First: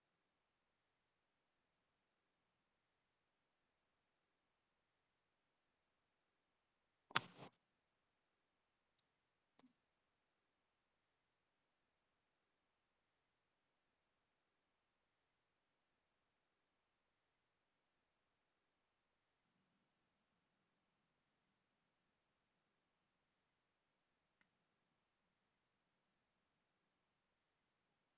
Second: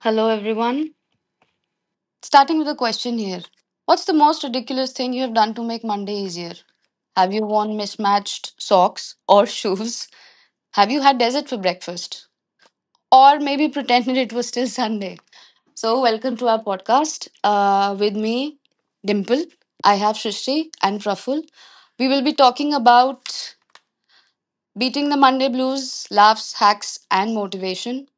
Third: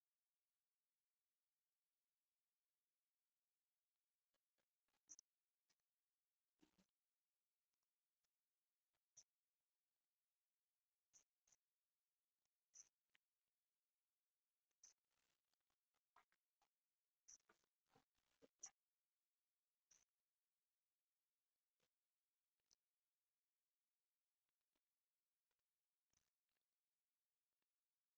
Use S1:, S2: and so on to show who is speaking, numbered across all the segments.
S1: Hello, everyone. Starting with a question here. What's the most ridiculous thing you have done to make Monday easier? Have you worn mismatched socks or shoes? Have you had dessert for breakfast? Or maybe pretended it was still Sunday? Welcome to our podcast, with me, Dimple. I have Shrishti and Praful. We will be talking about beating the Monday blues, laughs, hacks, and motivation.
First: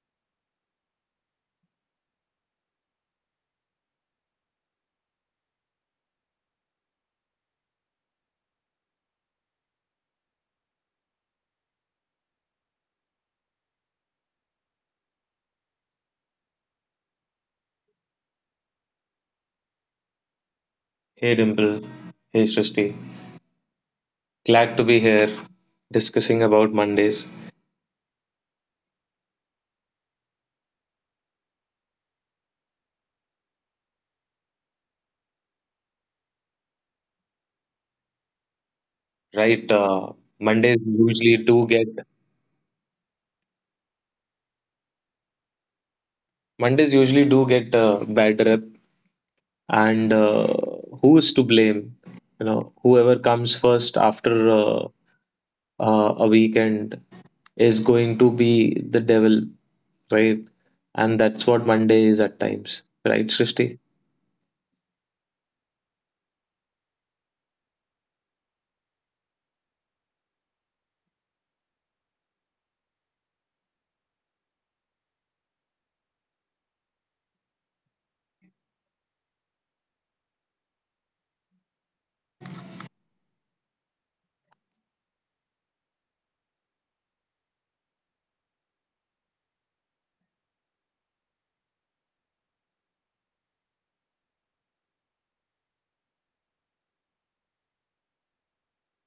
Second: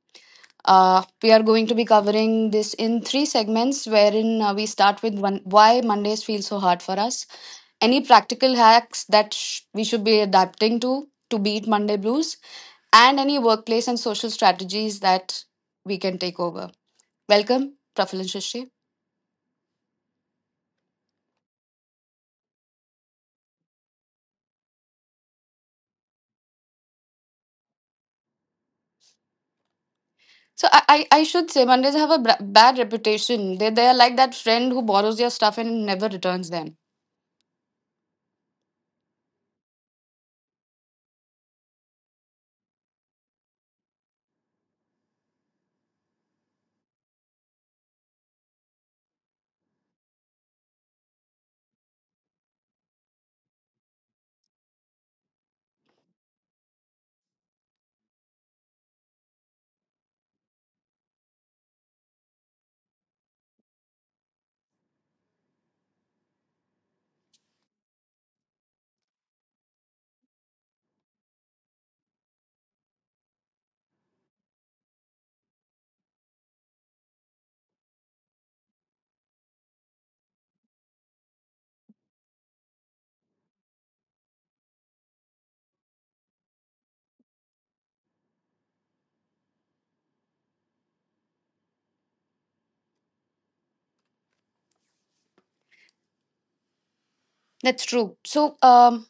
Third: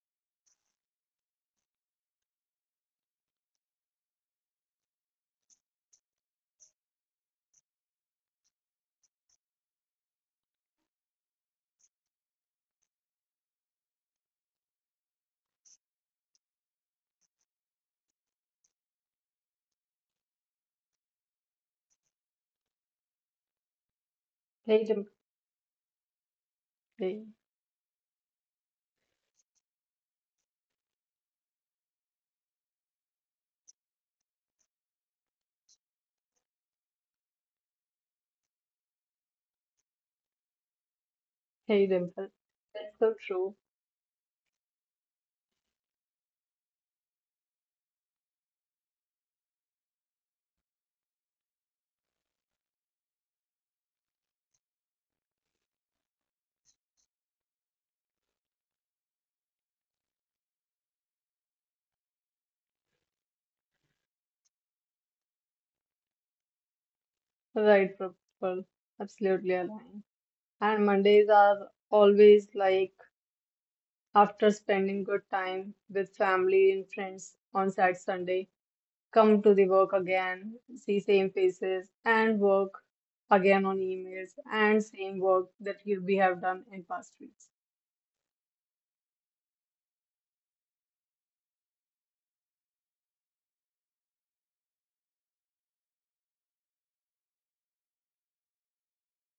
S1: We are going to be covering this in three segments, wherein we start with one, why Mondays feel so hard for us, any practical hacks that we should be adapting to beat Monday blues, and any workplace and social strategies that we can take over. Welcome, Praful and Shashi.
S2: Hey Dimple, hey Srishti. Glad
S3: Hey,
S2: to be
S3: Dimple.
S2: here discussing about
S3: Hey,
S2: Mondays.
S1: So I should say Mondays have a bad reputation. They are like that friend who borrows your stuff and never returns them.
S2: Right. Mondays usually do
S3: hey
S2: get
S3: Dimple. That's so true.
S2: Mondays usually do get a bad rep, and who is to blame? You know, whoever comes first after a weekend is going to be the devil, right? And that's what Monday is at times, right, Srishti?
S3: Right, Prabal. Absolutely aligned. And Mondays are always like after spending good time with family and friends on Saturday, Sunday, come to the work again, see same faces, and work again on emails and same work that we have done in past weeks.
S1: That's true. So,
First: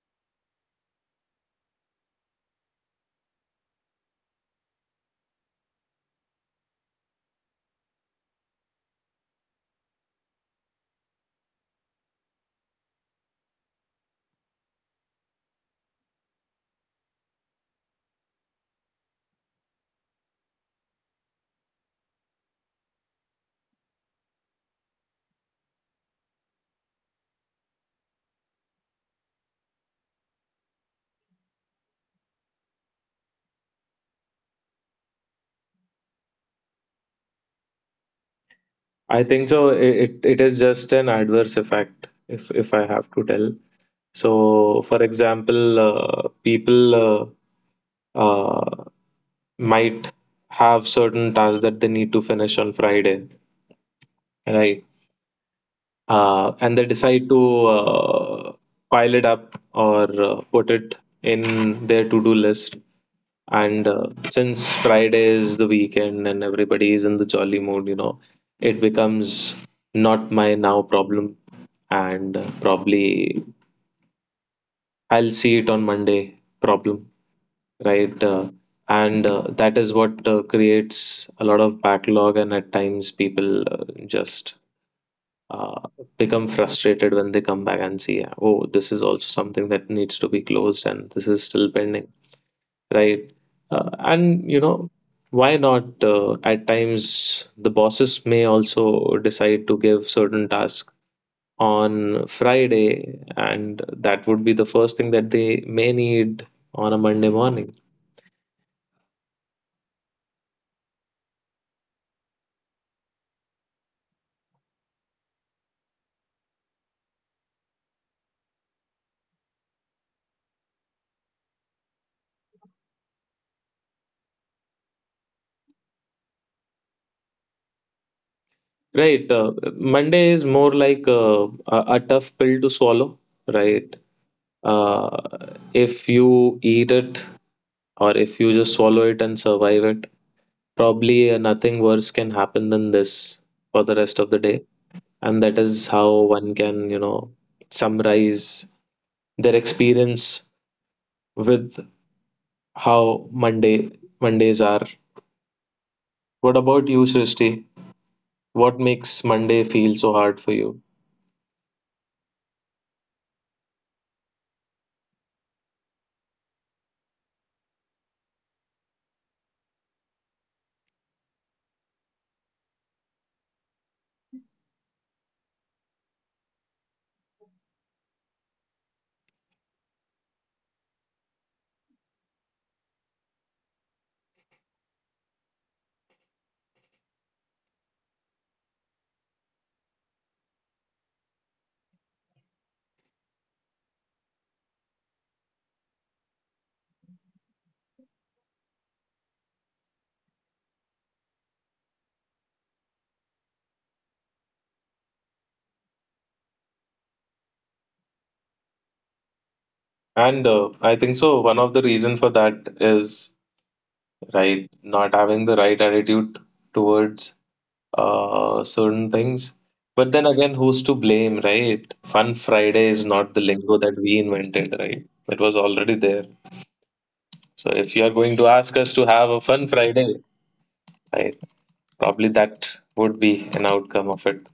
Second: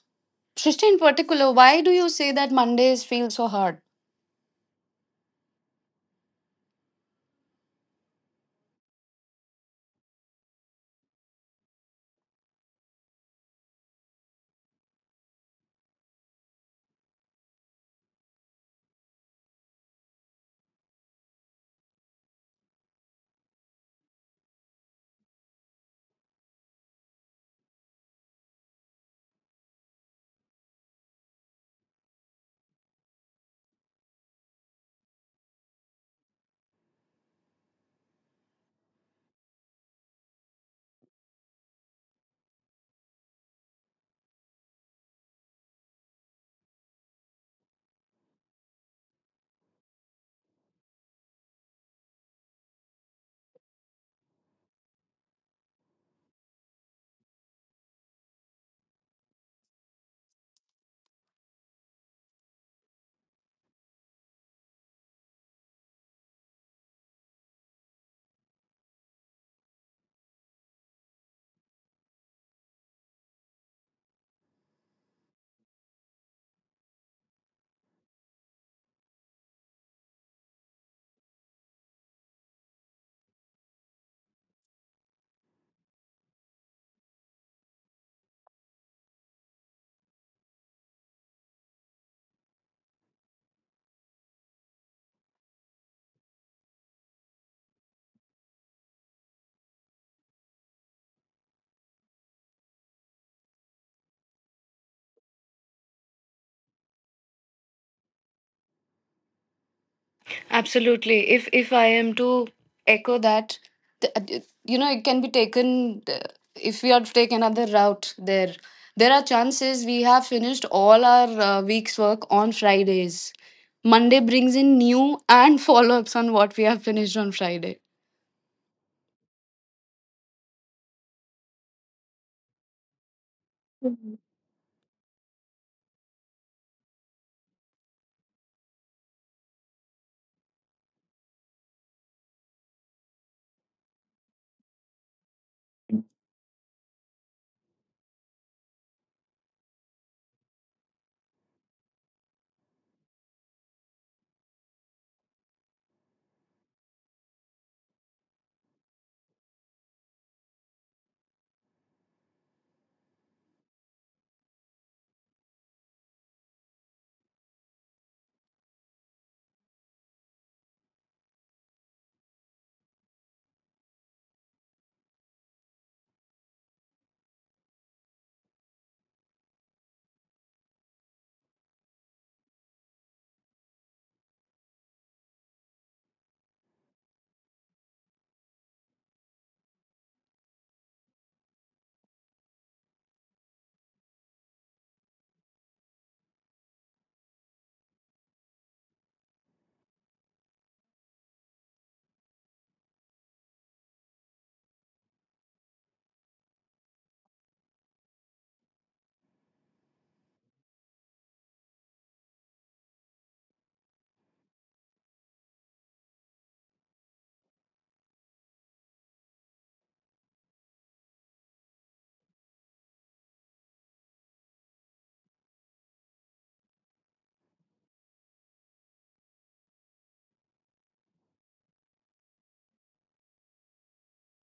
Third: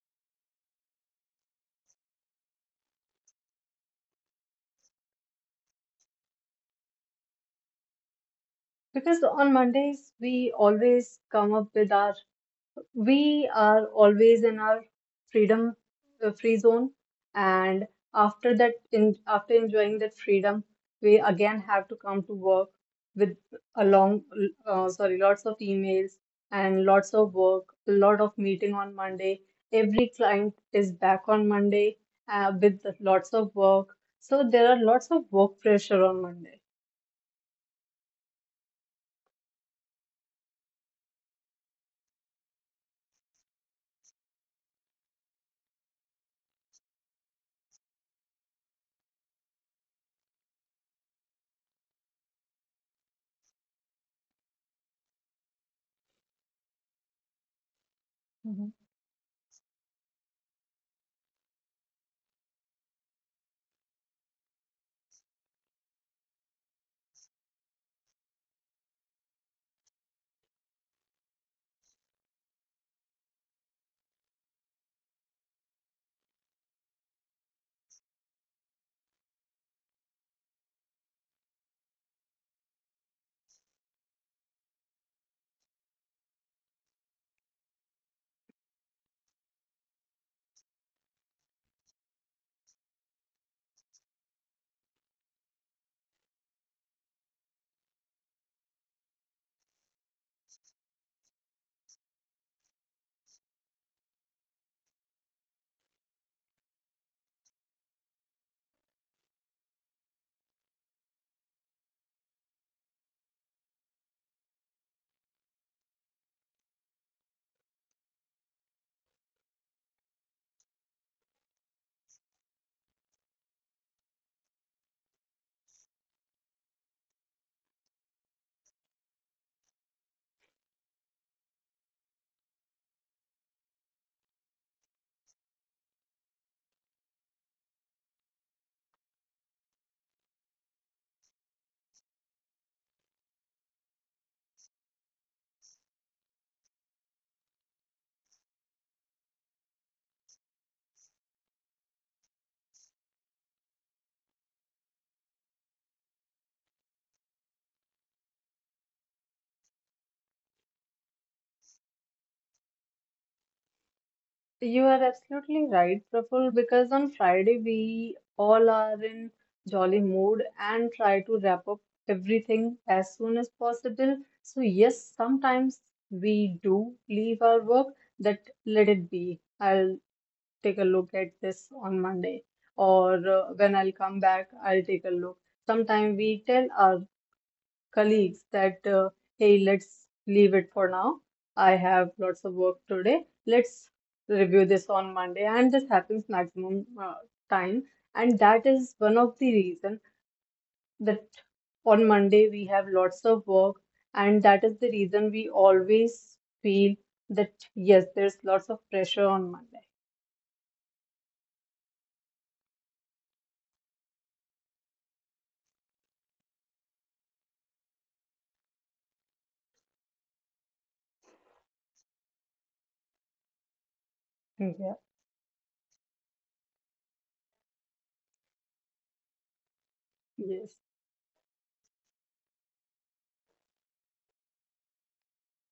S1: Shristi in particular, why do you say that Mondays feel so hard?
S3: Because on Mondays, we are always in our freedom free zone and after enjoying that freedom we again have to come to work with a long sorry lots of emails and lots of work, a lot of meeting on Monday. Every client is back on Monday with lots of work, so there are lots of work pressure on Monday.
S2: I think so. It is just an adverse effect, if I have to tell. So, for example, people uh, might have certain tasks that they need to finish on Friday, right? And they decide to pile it up or put it in their to do list. And since Friday is the weekend and everybody is in the jolly mood, you know, it becomes not my now problem and probably I'll see it on Monday problem, right? And that is what creates a lot of backlog, and at times people just uh, become frustrated when they come back and see, oh, this is also something that needs to be closed, and this is still pending, right? And you know, why not? At times, the bosses may also decide to give certain tasks on Friday, and that would be the first thing that they may need on a Monday morning.
S1: Absolutely. If I am to echo that, you know, it can be taken, if we are to take another route there. There are chances we have finished all our week's work on Fridays. Monday brings in new and follow ups on what we have finished on Friday.
S2: Right. Monday is more like a tough pill to swallow, right? Uh, if you eat it or if you just swallow it and survive it, probably nothing worse can happen than this for the rest of the day. And that is how one can, you know, summarize their experience with how Mondays are. What about you, Srishti? What makes Monday feel so hard for you?
S3: You are absolutely right, Praful, because on Friday we all are in jolly mood and try to wrap up everything as soon as possible. So, yes, sometimes we do leave our work, that let it be. I'll take a look at this on Monday, or when I'll come back, I'll take a look. Sometimes we tell our colleagues that, hey, let's leave it for now. I have lots of work today. Let's review this on Monday. And this happens maximum time. And that is one of the reason that on Monday we have lots of work. And that is the reason we always feel that, yes, there's lots of pressure on Monday.
S2: And I think so. One of the reason for that is, right? Not having the right attitude towards certain things. But then again, who's to blame, right? Fun Friday is not the
S3: Yeah.
S2: lingo that we invented, right? It was already there. So if you are going to ask us to have a
S3: Yes.
S2: Fun Friday, right, probably that would be an outcome of it.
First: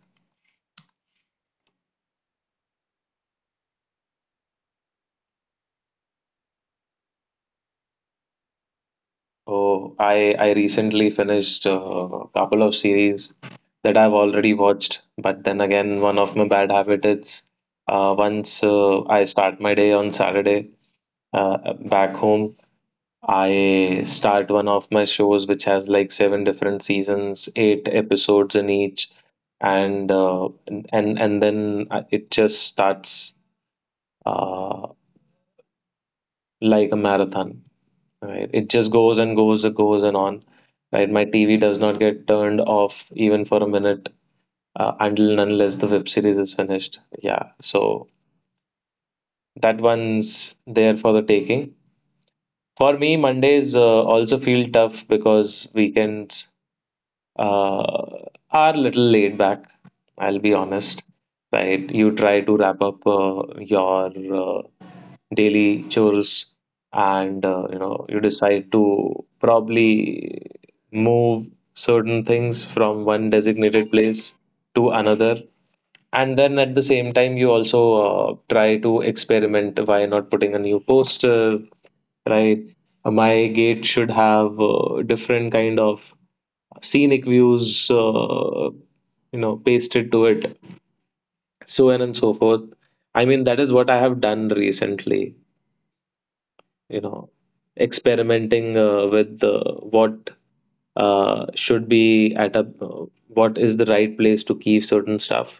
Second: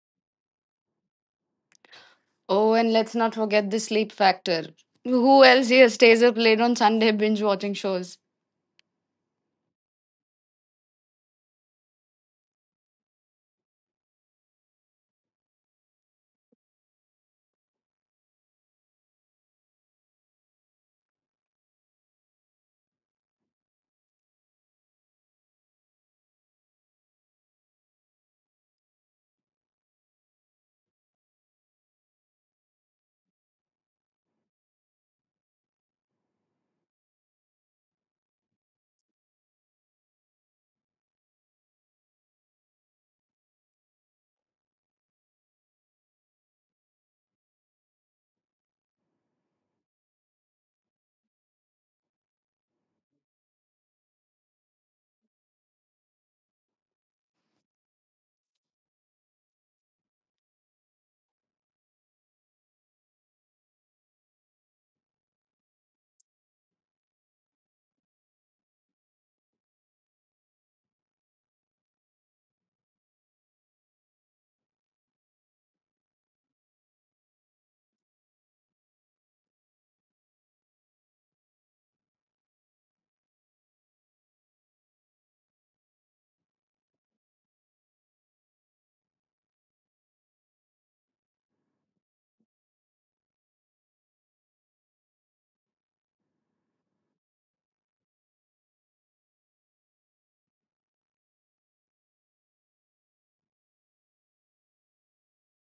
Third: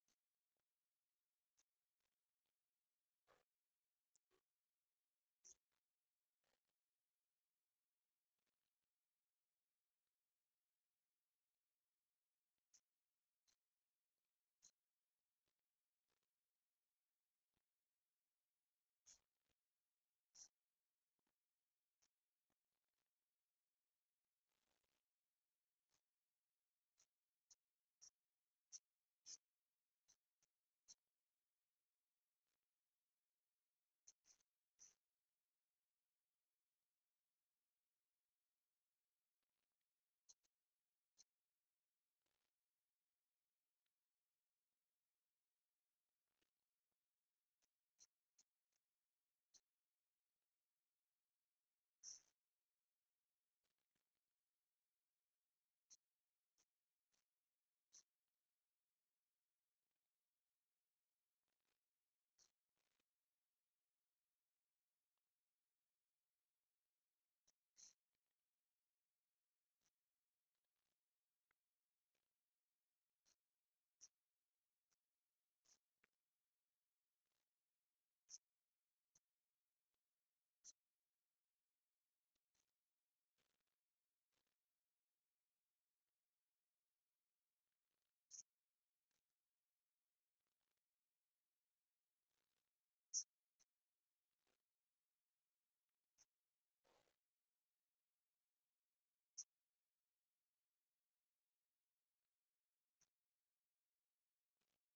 S1: Oh, and let's not forget the sleep factor. Who else here stays up late on Sunday binge watching shows?
S2: Oh, I recently finished a couple of series that I've already watched. But then again, one of my bad habits is, once I start my day on Saturday, uh, back home, I start one of my shows which has like seven different seasons, eight episodes in each, and uh, and then it just starts uh, like a marathon, right? It just goes and goes and goes and on, right? My TV does not get turned off even for a minute until and unless the web series is finished. Yeah, so that one's there for the taking. For me, Mondays also feel tough because weekends uh, are little laid back. I'll be honest, right? You try to wrap up your daily chores and you know you decide to probably move certain things from one designated place to another, and then at the same time you also try to experiment, why not putting a new poster, right? My gate should have different kind of scenic views, uh, you know, pasted to it, so on and so forth. I mean, that is what I have done recently, you know, experimenting with what should be at a, uh, what is the right place to keep certain stuff,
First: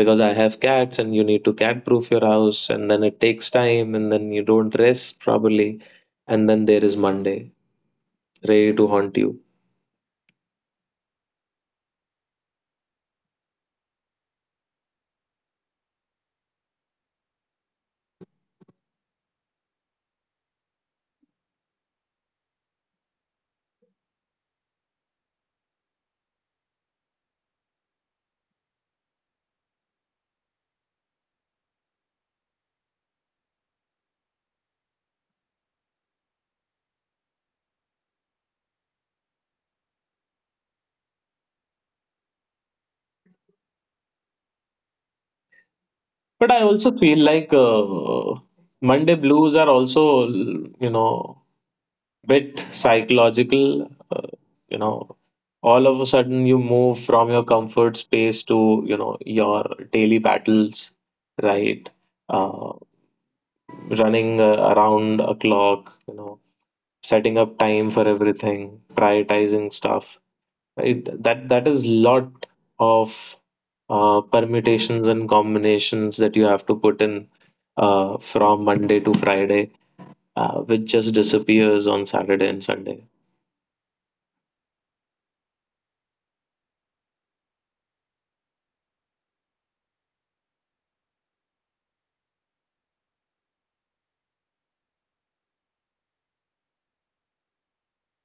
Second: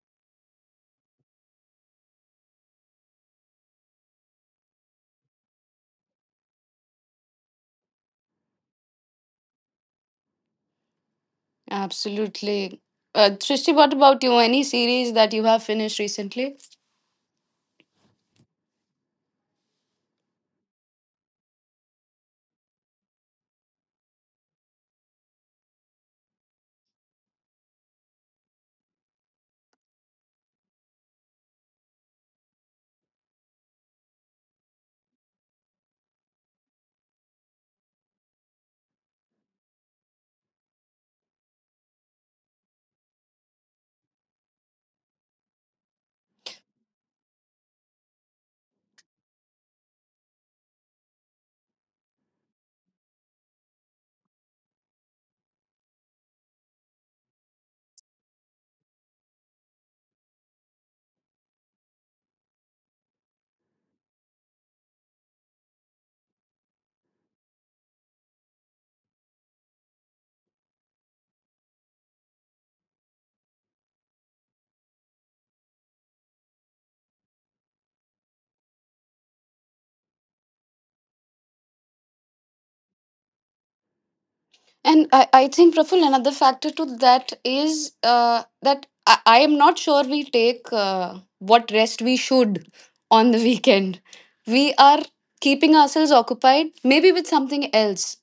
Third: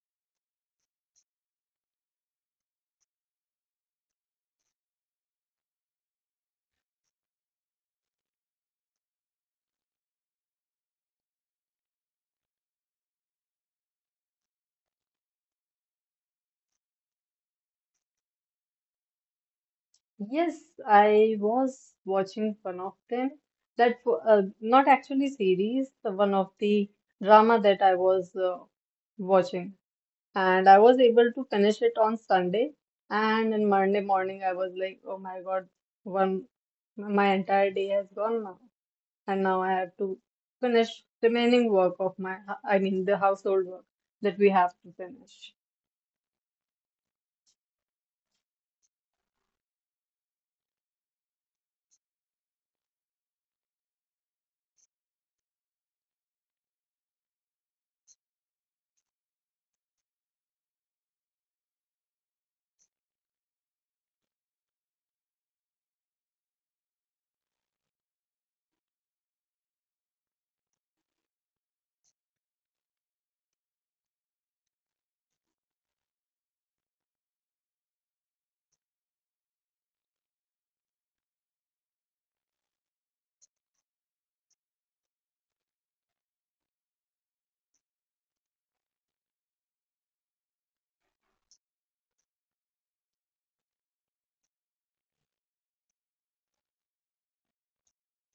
S2: because I have cats and you need to cat proof your house, and then it takes time and then you don't rest probably, and then there is Monday ready to haunt you.
S1: Absolutely. Trishti, what about you? Any series that you have finished recently?
S3: Yes, I was watching one of them. Not actually series, the one of the drama that I was watching, and I was able to finish it on Sunday. And on Monday morning, I was like, "Oh my God, one my entire day has gone now, and now I have to finish remaining work of my, I mean, the household work that we have to finish."
S2: But I also feel like Monday blues are also, you know, bit psychological. Uh, you know, all of a sudden you move from your comfort space to, you know, your daily battles, right? Uh, running around a clock, you know, setting up time for everything, prioritizing stuff, right? That is lot of permutations and combinations that you have to put in from Monday to Friday, which just disappears on Saturday and Sunday,
S1: And I think, Praful, another factor to that is that I am not sure we take what rest we should on the weekend. We are keeping ourselves occupied, maybe with something else.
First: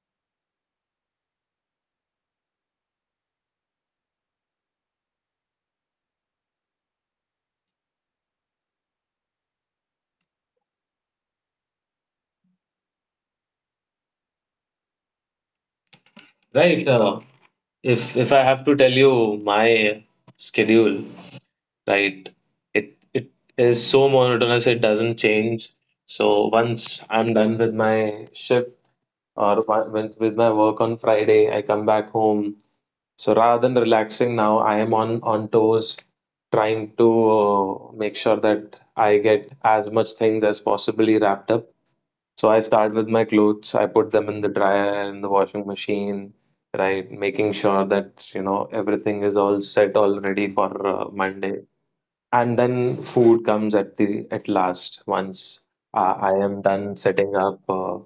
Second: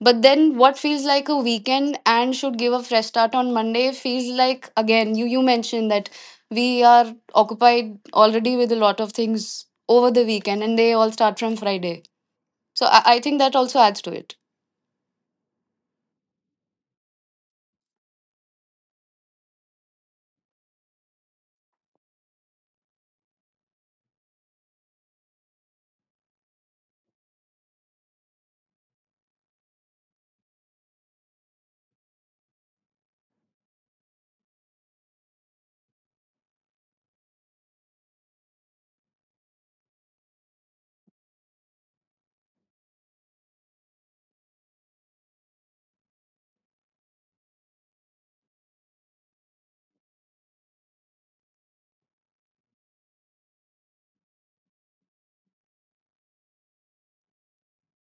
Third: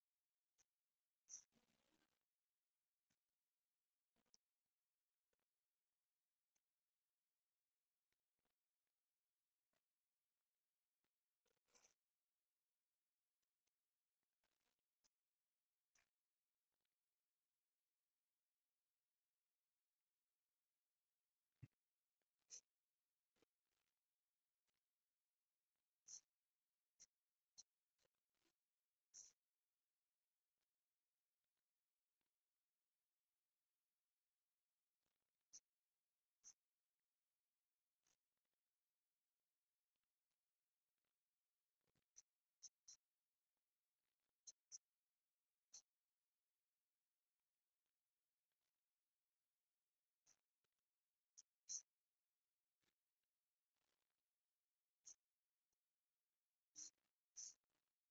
S1: But then what feels like a weekend and should give a fresh start on Monday feels like, again, you mentioned that we are occupied already with a lot of things over the weekend and they all start from Friday. So I think that also adds to it.
S2: right. If I have to tell you my schedule, right, it is so monotonous, it doesn't change. So once I'm done with my shift or with my work on Friday, I come back home. So rather than relaxing now, I am on toes, trying to make sure that I get as much things as possibly wrapped up. So I start with my clothes. I put them in the dryer and the washing machine, right? Making sure that you know everything is all set, all ready for Monday. And then food comes at the at last once I am done setting up,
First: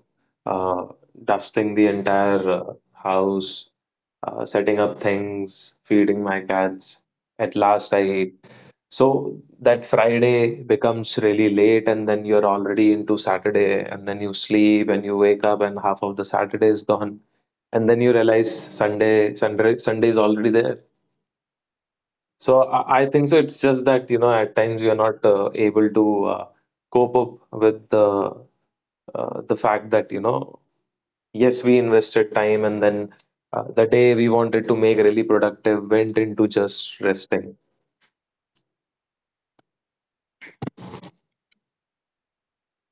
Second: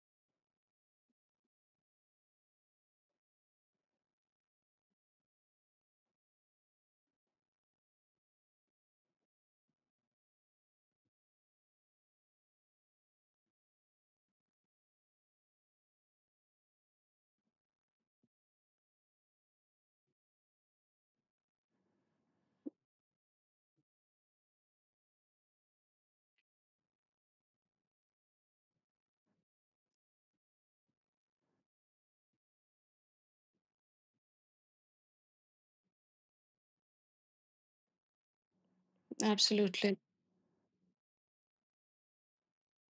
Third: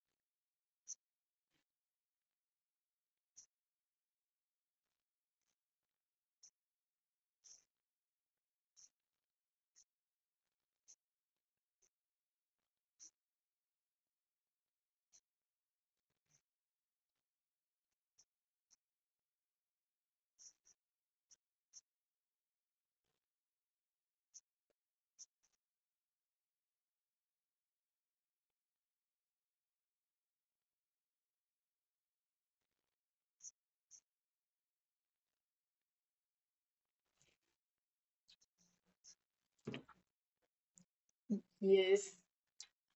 S2: uh, dusting the entire house, setting up things, feeding my cats. At last, I eat. So that Friday becomes really late, and then you're already into Saturday, and then you sleep and you wake up, and half of the Saturday is gone, and then you realize Sunday, Sunday, Sunday is already there. So I think so. It's just that you know at times we are not able to cope up with the fact that, you know, yes, we invested time and then the day we wanted to make really productive went into just resting.
S1: Absolutely.
S3: Yes.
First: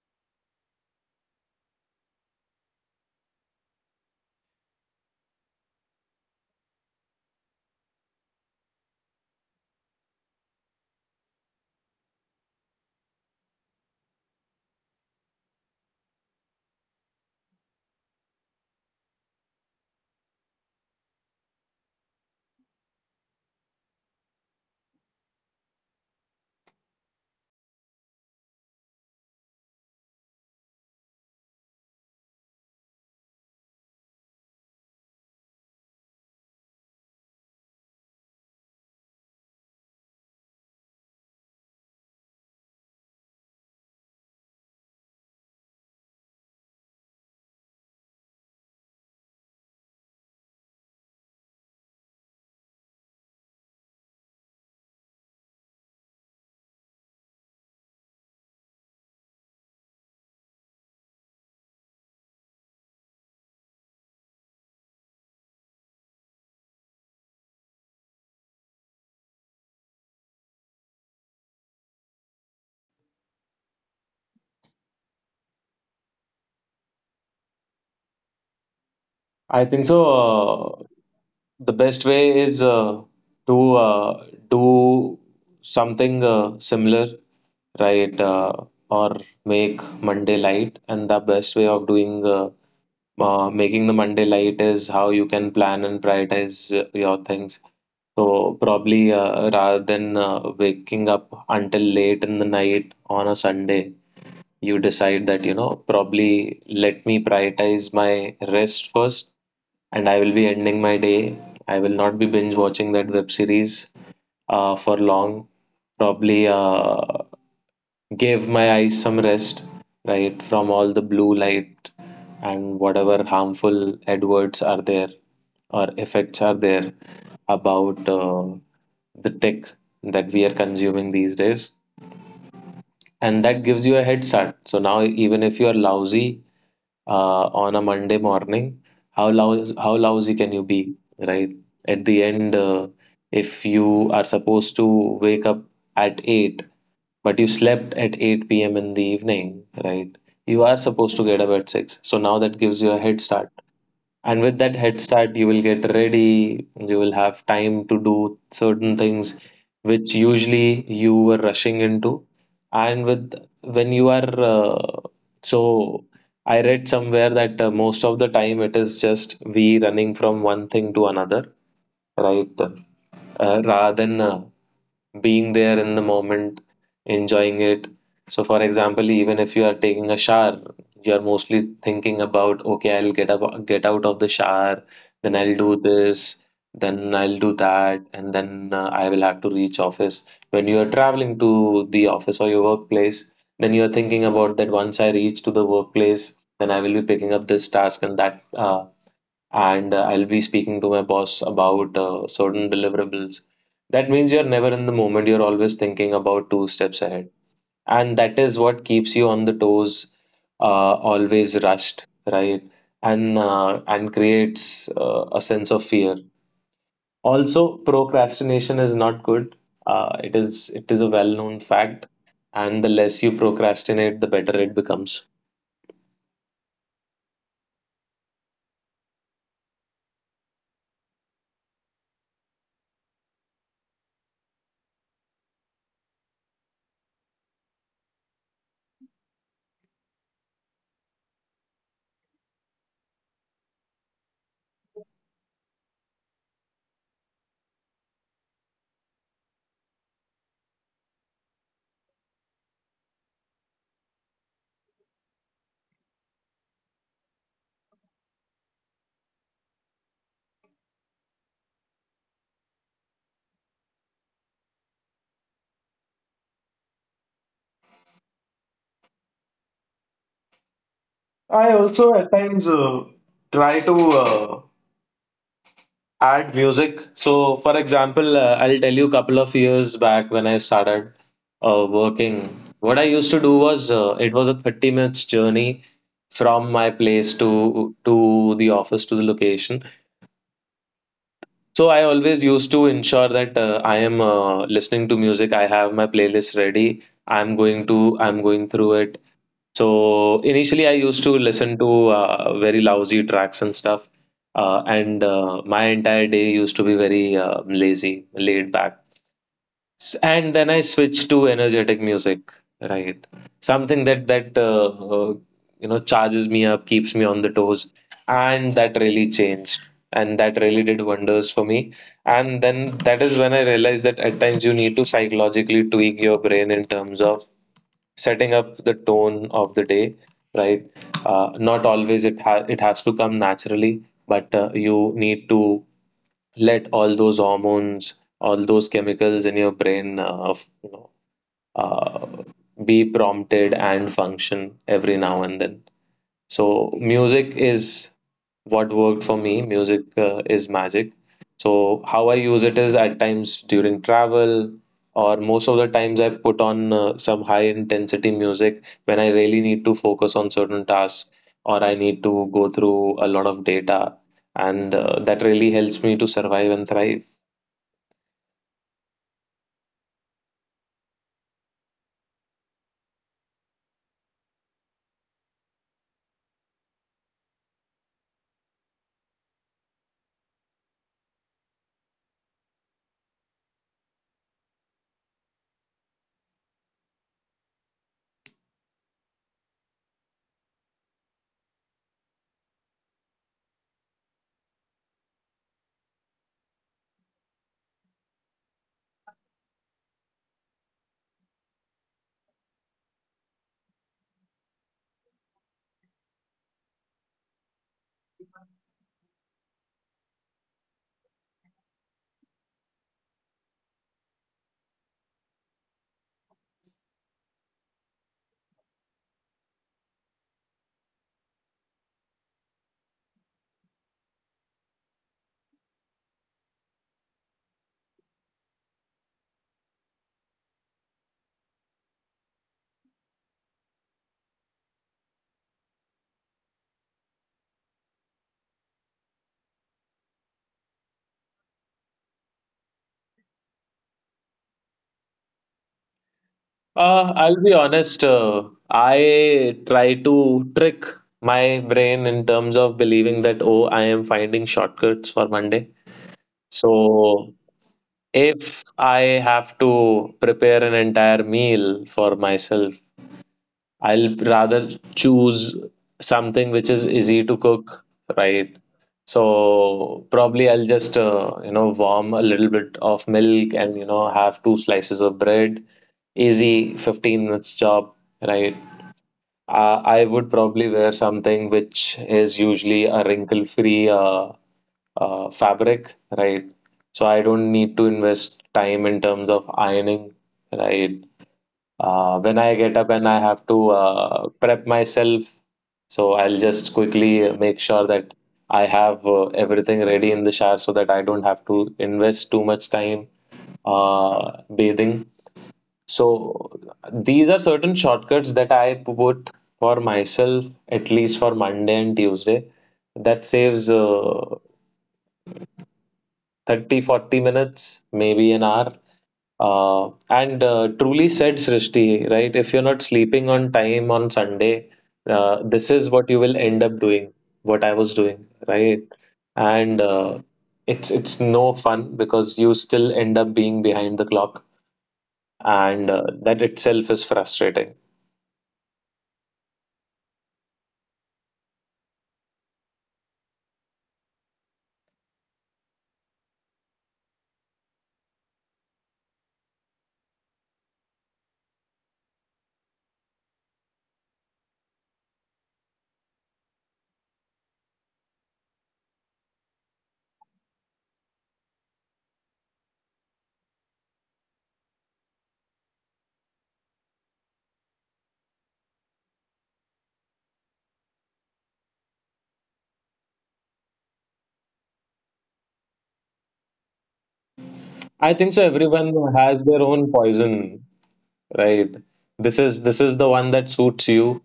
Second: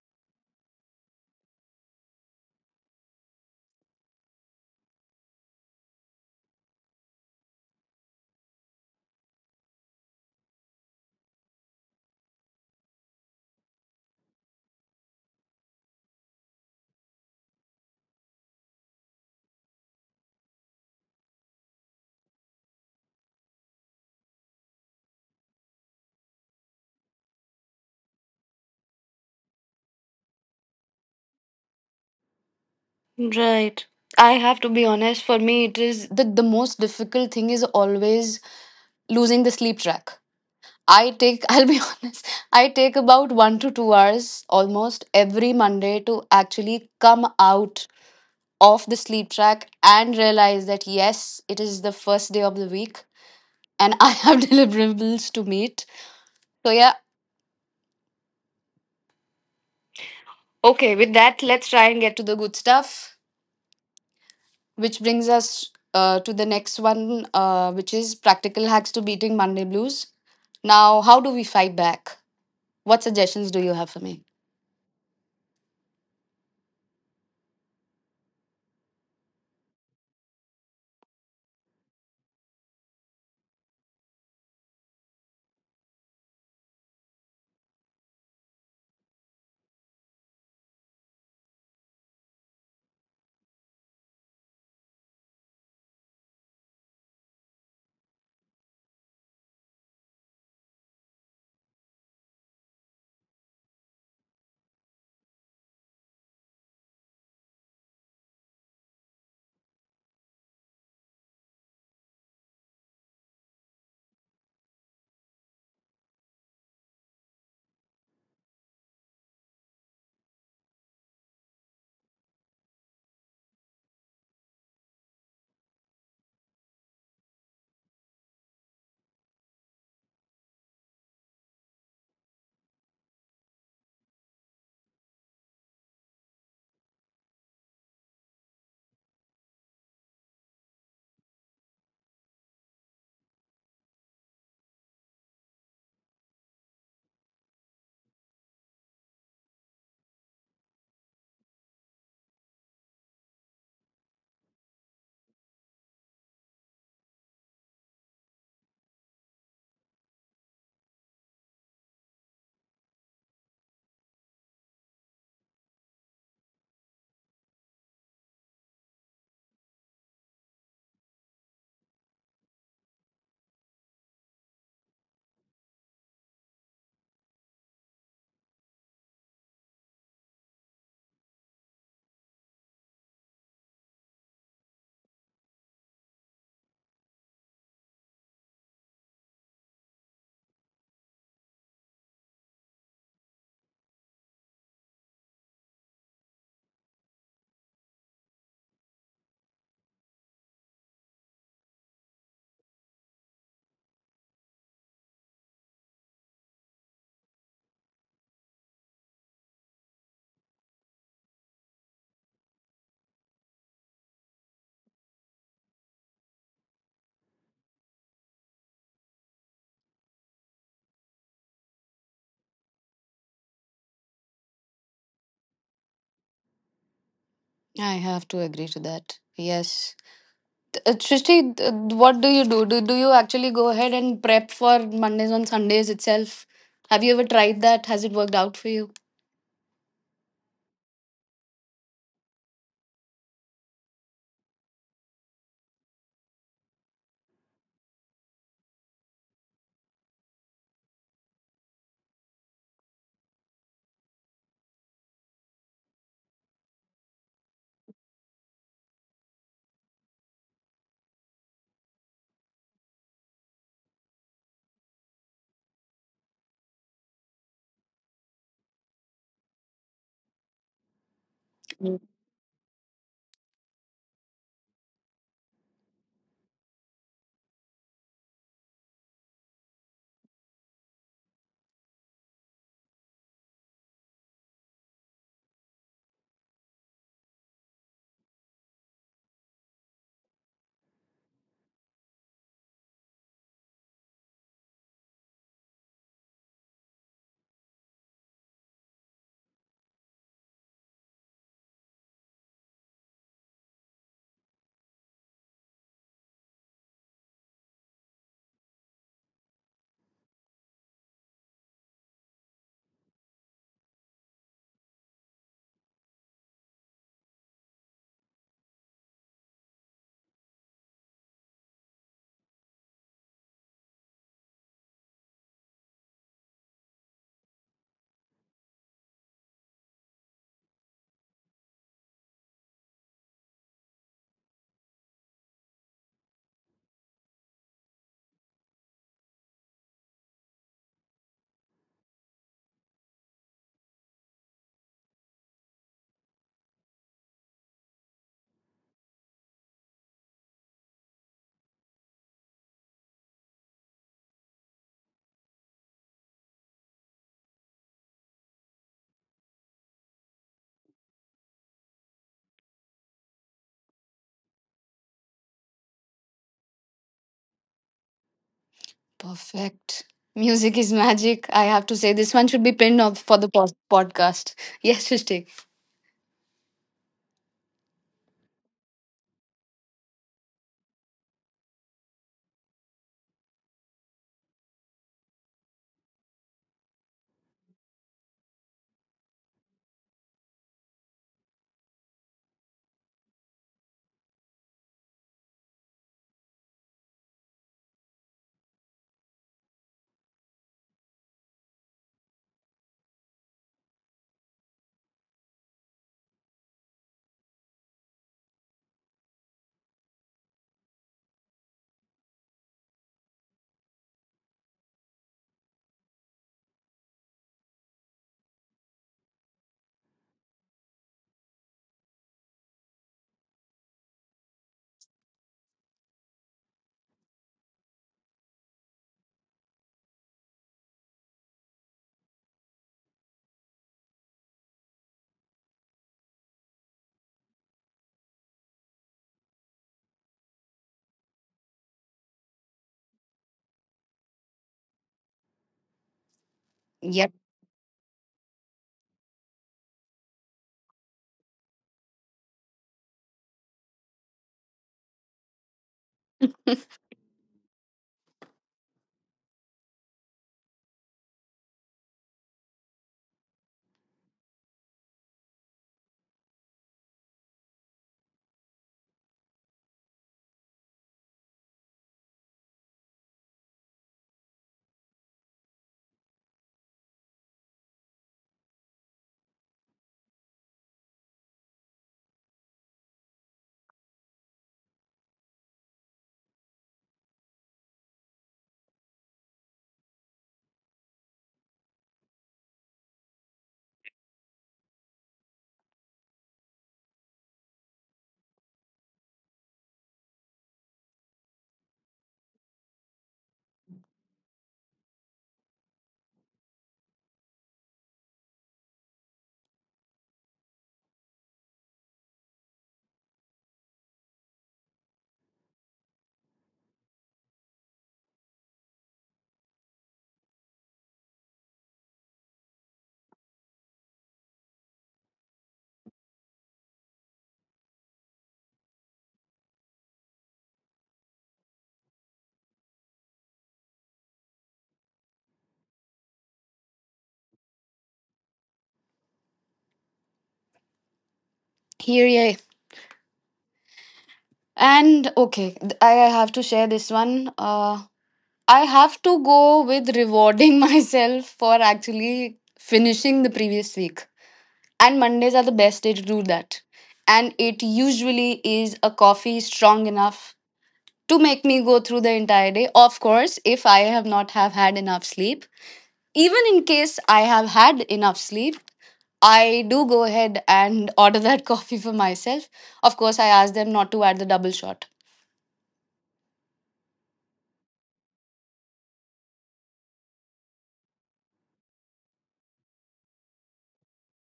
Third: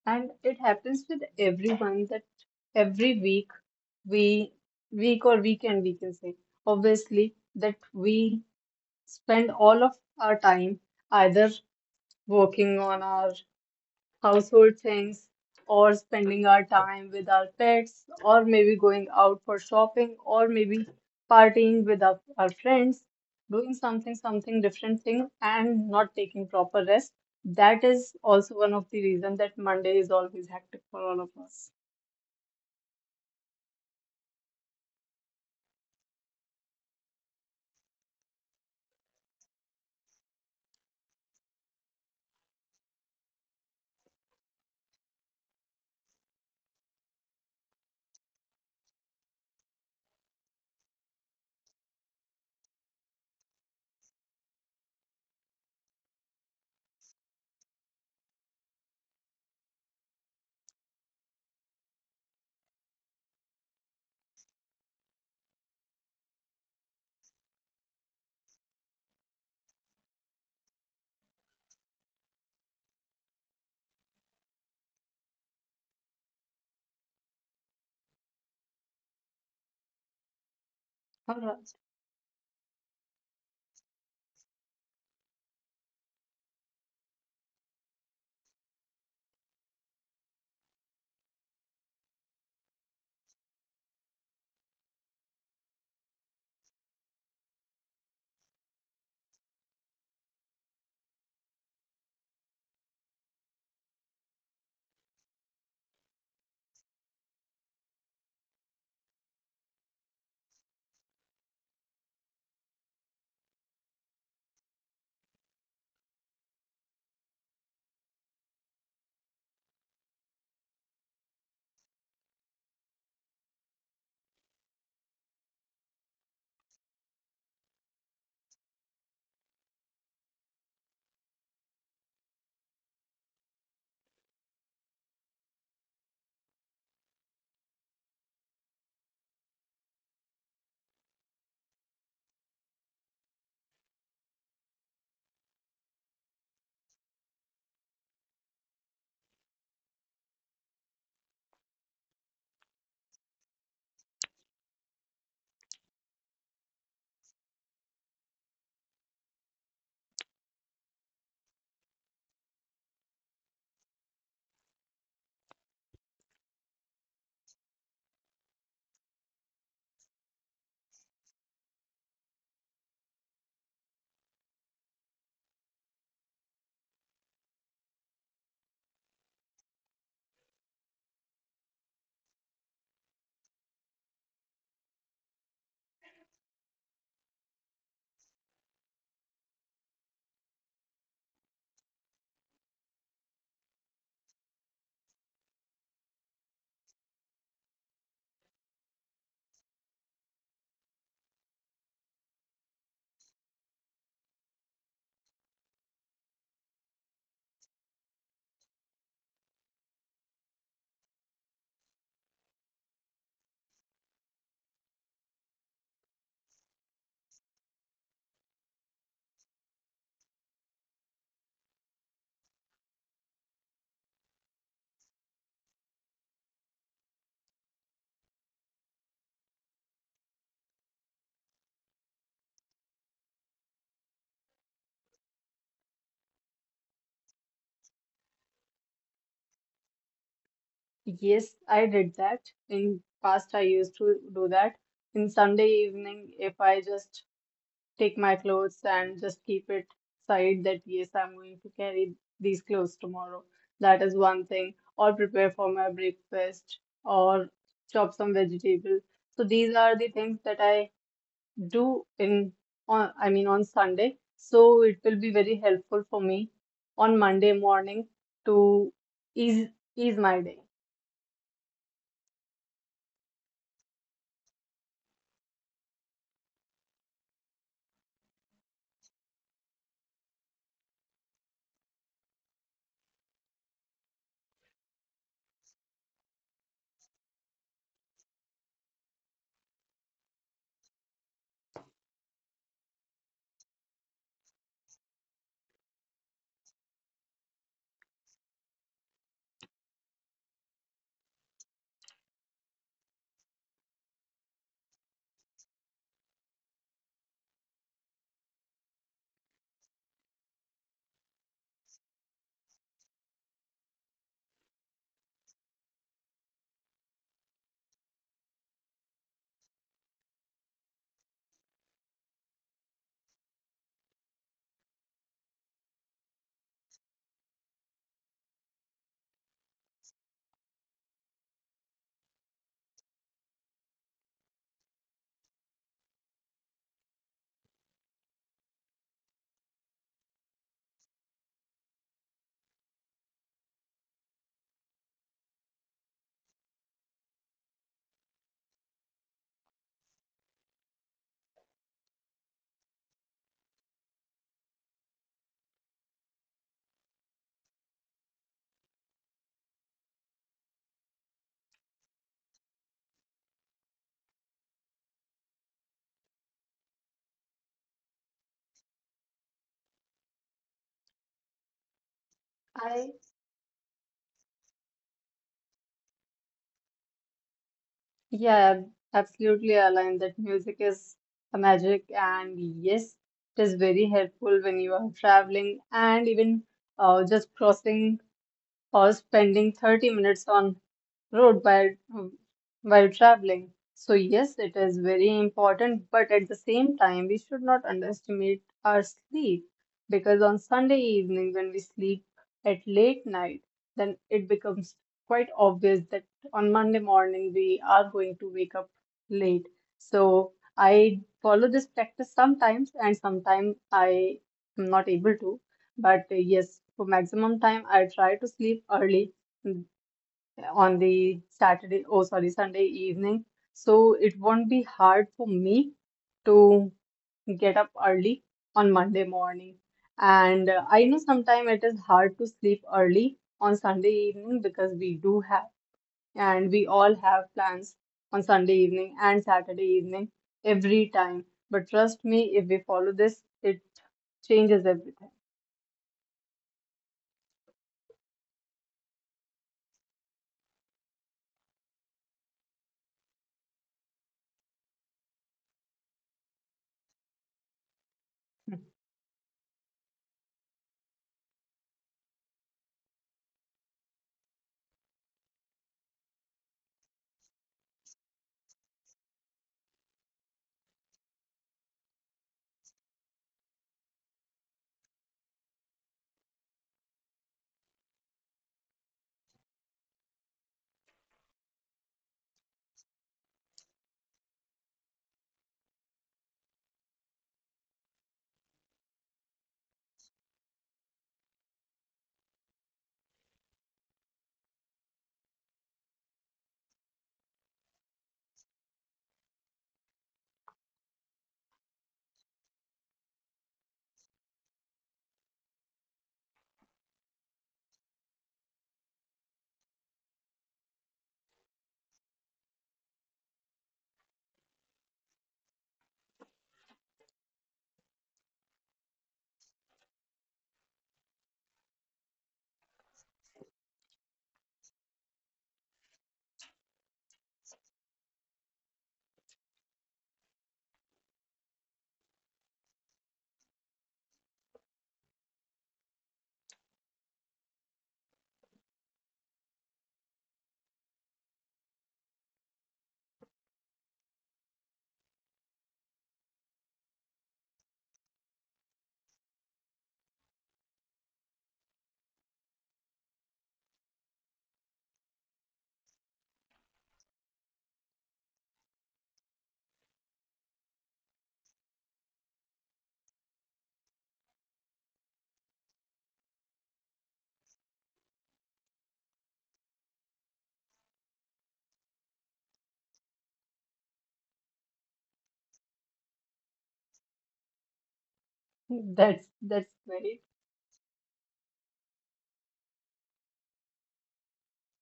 S3: And it happens with everyone that every week we week or weekend we can say obviously that we spend all of our time either working on our household things, or spending our time with our pets, or maybe going out for shopping, or maybe partying with our friends, doing something different thing, and not taking proper rest. That is also one of the reasons that Monday is always hectic for all of us.
S1: Right. I have to be honest, for me, it is the most difficult thing is always losing the sleep track. I take, I'll be honest, I take about 1 to 2 hours almost every Monday to actually come out of the sleep track and realize that yes, it is the first day of the week, and I have deliverables to meet. So, yeah, okay, with that, let's try and get to the good stuff, which brings us to the next one, which is practical hacks to beating Monday blues. Now, how do we fight back? What suggestions do you have for me?
S2: I think so. Uh,
S3: All right.
S2: the best way is to do something similar, right? Or make Monday light, and the best way of doing making the Monday light is how you can plan and prioritize your things. So probably rather than waking up until late in the night on a Sunday, you decide that, you know, probably let me prioritize my rest first, and I will be ending my day. I will not be binge watching that web series for long. Probably gave my eyes some rest, right, from all the blue light and whatever harmful adwords are there or effects are there about the tech that we are consuming these days. And that gives you a head start. So now, even if you are lousy on a Monday morning, how lousy can you be, right? At the end, if you are supposed to wake up at 8, but you slept at 8 p.m. in the evening, right? You are supposed to get up at 6. So now that gives you a head start. And with that head start, you will get ready, you will have time to do certain things which usually you were rushing into. And with when you are, so I read somewhere that most of the time it is just we running from one thing to another, right? Rather than being there in the moment, enjoying it. So, for example, even if you are taking a shower, you are mostly thinking about, okay, I'll get up, get out of the shower, then I'll do this, then I'll do that, and then I will have to reach office. When you are traveling to the office or your workplace, then you are thinking about that once I reach to the workplace, then I will be picking up this task and that. And I'll be speaking to my boss about certain deliverables. That means you're never in the moment, you're always thinking about two steps ahead. And that is what keeps you on the toes, uh, always rushed, right? And creates a sense of fear. Also, procrastination is not good. It is a well-known fact, and the less you procrastinate, the better it becomes.
S1: I have to agree to that. Yes. Srishti, what do you do? Do you actually go ahead and prep for Mondays on Sundays itself? Have you ever tried that? Has it worked out for you?
S3: Yes, I did that. In past, I used to do that. In Sunday evening, if I just take my clothes and just keep it side that yes, I'm going to carry these clothes tomorrow. That is one thing. Or prepare for my breakfast or chop some vegetables. So these are the things that I do in on I mean on Sunday. So it will be very helpful for me on Monday morning to ease ease my day.
S2: I
S1: Mm.
S2: also at times try to add music. So, for example, I'll tell you a couple of years back when I started working, what I used to do was, it was a 30 minute minutes journey from my place to the office, to the location. So I always used to ensure that I am listening to music. I have my playlist ready. I'm going through it. So initially, I used to listen to very lousy tracks and stuff, and my entire day used to be very lazy, laid back. And then I switched to energetic music, right, something that uh, you know, charges me up, keeps me on the toes. And that really changed, and that really did wonders for me. And then that is when I realized that at times you need to psychologically tweak your brain in terms of setting up the tone of the day, right? Uh, not always it has to come naturally, but you need to let all those hormones, all those chemicals in your brain, you know, uh, be prompted and function every now and then. So music is what worked for me. Music is magic. So how I use it is at times during travel, or most of the times I put on some high intensity music when I really need to focus on certain tasks or I need to go through a lot of data, and that really helps me to survive and thrive.
S1: Perfect. Music is magic. I have to say, this one should be pinned off for the podcast. Yes, Srishti.
S3: Yeah, absolutely aligned that music is a magic and yes, it is very helpful when you are traveling and even just crossing or spending 30 minutes on road while traveling. So yes, it is very important, but at the same time, we should not underestimate our sleep because on Sunday evening when we sleep at late night, then it becomes quite obvious that on Monday morning we are going to wake up late. So I follow this practice sometimes and sometimes I am not able to. But yes, for maximum time, I try to sleep early mm, on the Sunday evening. So it won't be hard for me to get up early on Monday morning. And I know sometimes it is hard to sleep early on Sunday evening because we all have plans on Sunday evening and Saturday evening every time. But trust me, if we follow this, it changes everything.
S1: Yep.
S2: I'll be honest. I try to trick my brain in terms of believing that, oh, I am finding shortcuts for Monday. So if I have to prepare an entire meal for myself, I'll rather choose something which is easy to cook, right? So probably I'll just, you know, warm a little bit of milk and, you know, have two slices of bread. Easy 15 minutes job, right? I would probably wear something which is usually a wrinkle-free fabric, right? So I don't need to invest time in terms of ironing, right? When I get up and I have to prep myself, so I'll just quickly make sure that I have everything ready in the shower so that I don't have to invest too much time bathing. So these are certain shortcuts that I put for myself, at least for Monday and Tuesday. That saves 30, 40 minutes, maybe an hour. And truly said, Srishti, right? If you're not sleeping on time on Sunday, this is what you will end up doing, what I was doing, right? And uh, it's no fun because you still end up being behind the clock, and that itself is frustrating.
S1: Here, yeah. And okay, I have to share this one. I have to go with rewarding myself for actually finishing the previous week. And Mondays are the best day to do that. And it usually is a coffee strong enough to make me go through the entire day. Of course, if I have not have had enough sleep, even in case I have had enough sleep, I do go ahead and order that coffee for myself. Of course, I ask them not to add the double shot.
S2: I think so.
S3: That's
S2: Everyone
S3: that's
S2: has their
S3: very
S2: own poison, right? This is the one that suits you,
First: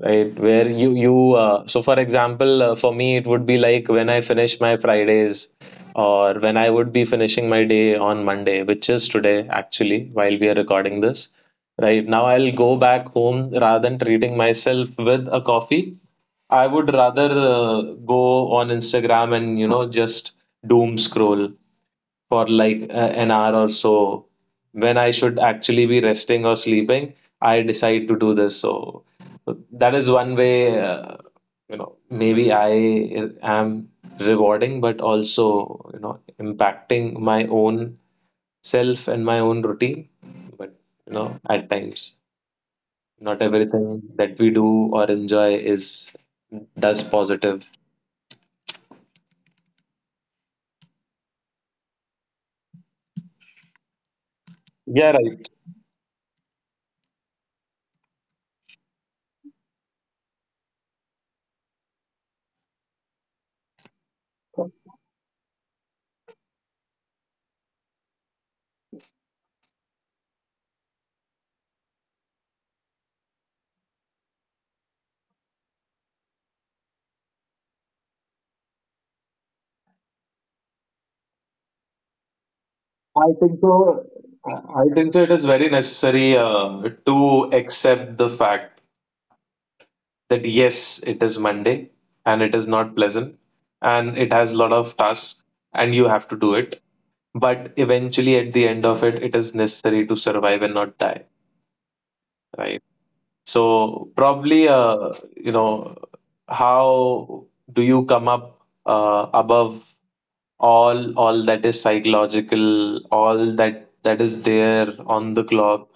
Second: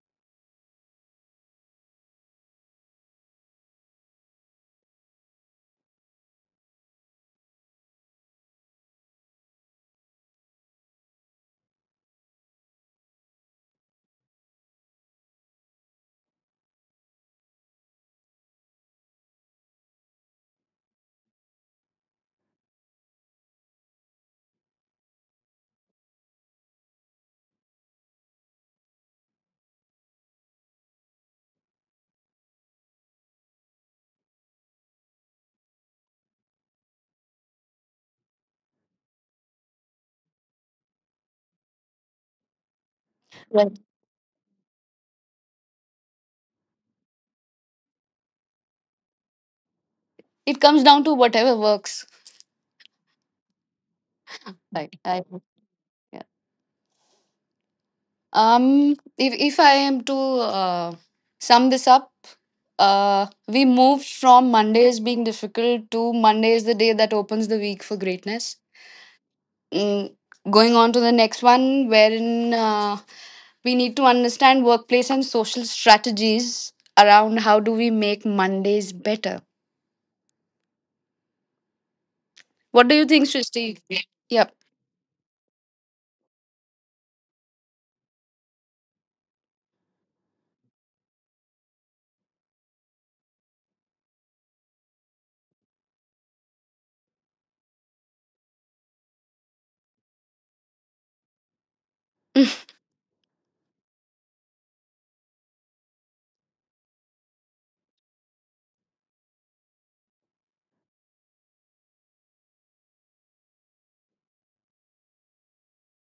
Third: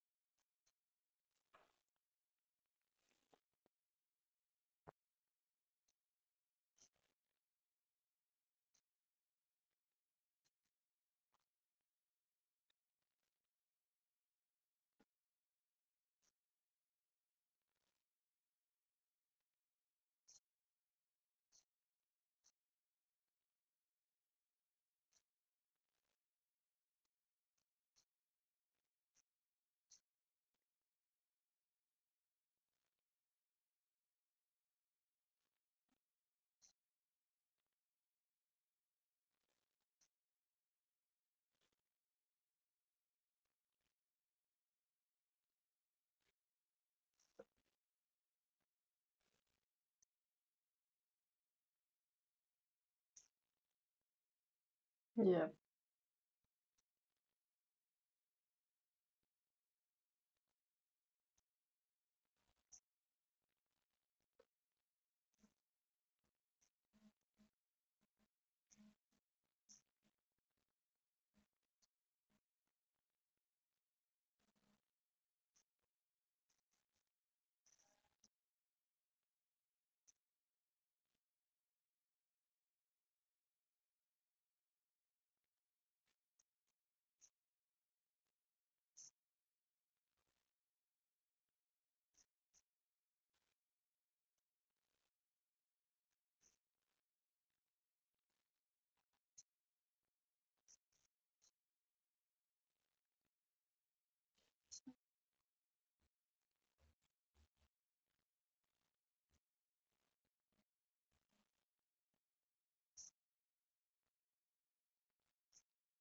S2: right? Where you so for example, for me it would be like when I finish my Fridays, or when I would be finishing my day on Monday, which is today actually, while we are recording this. Right now, I'll go back home rather than treating myself with a coffee. I would rather go on Instagram and, you know, just doom scroll for like an hour or so when I should actually be resting or sleeping. I decide to do this. So that is one way. You know, maybe I am rewarding, but also, you know, impacting my own self and my own routine. But, you know, at times, not everything that we do or enjoy is does positive.
S1: It comes down to whatever works. Right.
S2: Yeah,
S3: yeah.
S2: right.
S1: Yeah. If I am to uh, sum this up, we moved from Mondays being difficult to Monday is the day that opens the week for greatness. Mm, going on to the next one, wherein we need to understand workplace and social strategies around how do we make Mondays better. What do you think,
S2: I think
S1: Shristi?
S2: so.
S1: Yep.
S2: I think so. It is very necessary to accept the fact that yes, it is Monday and it is not pleasant and it has a lot of tasks and you have to do it. But eventually, at the end of it, it is necessary to survive and not die, right? So, probably, you know, how do you come up above all that is psychological, all that that is there on the clock,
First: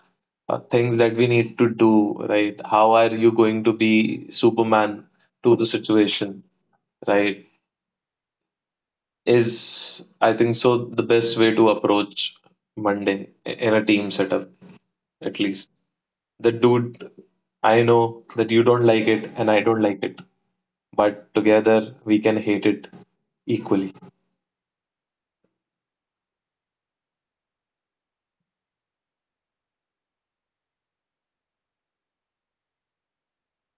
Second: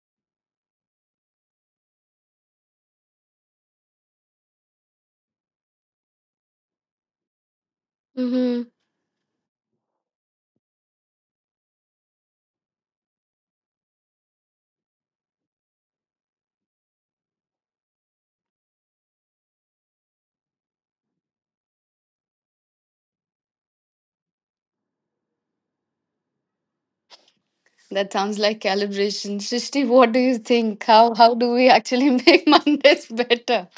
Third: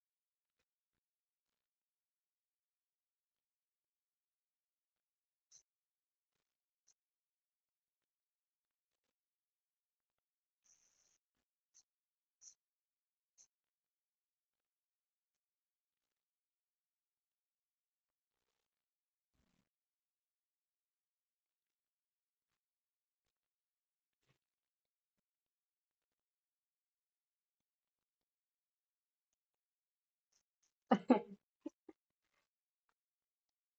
S2: things that we need to do, right? How are you going to be superman to the situation, right?
S1: Mhm.
S2: Is, I think so, the best way to approach Monday in a team setup, at least. The dude, I know that you don't like it and I don't like it, but together we can hate it equally.
S1: That sounds like calibration. Srishti, what do you think? How do we actually make Mondays better?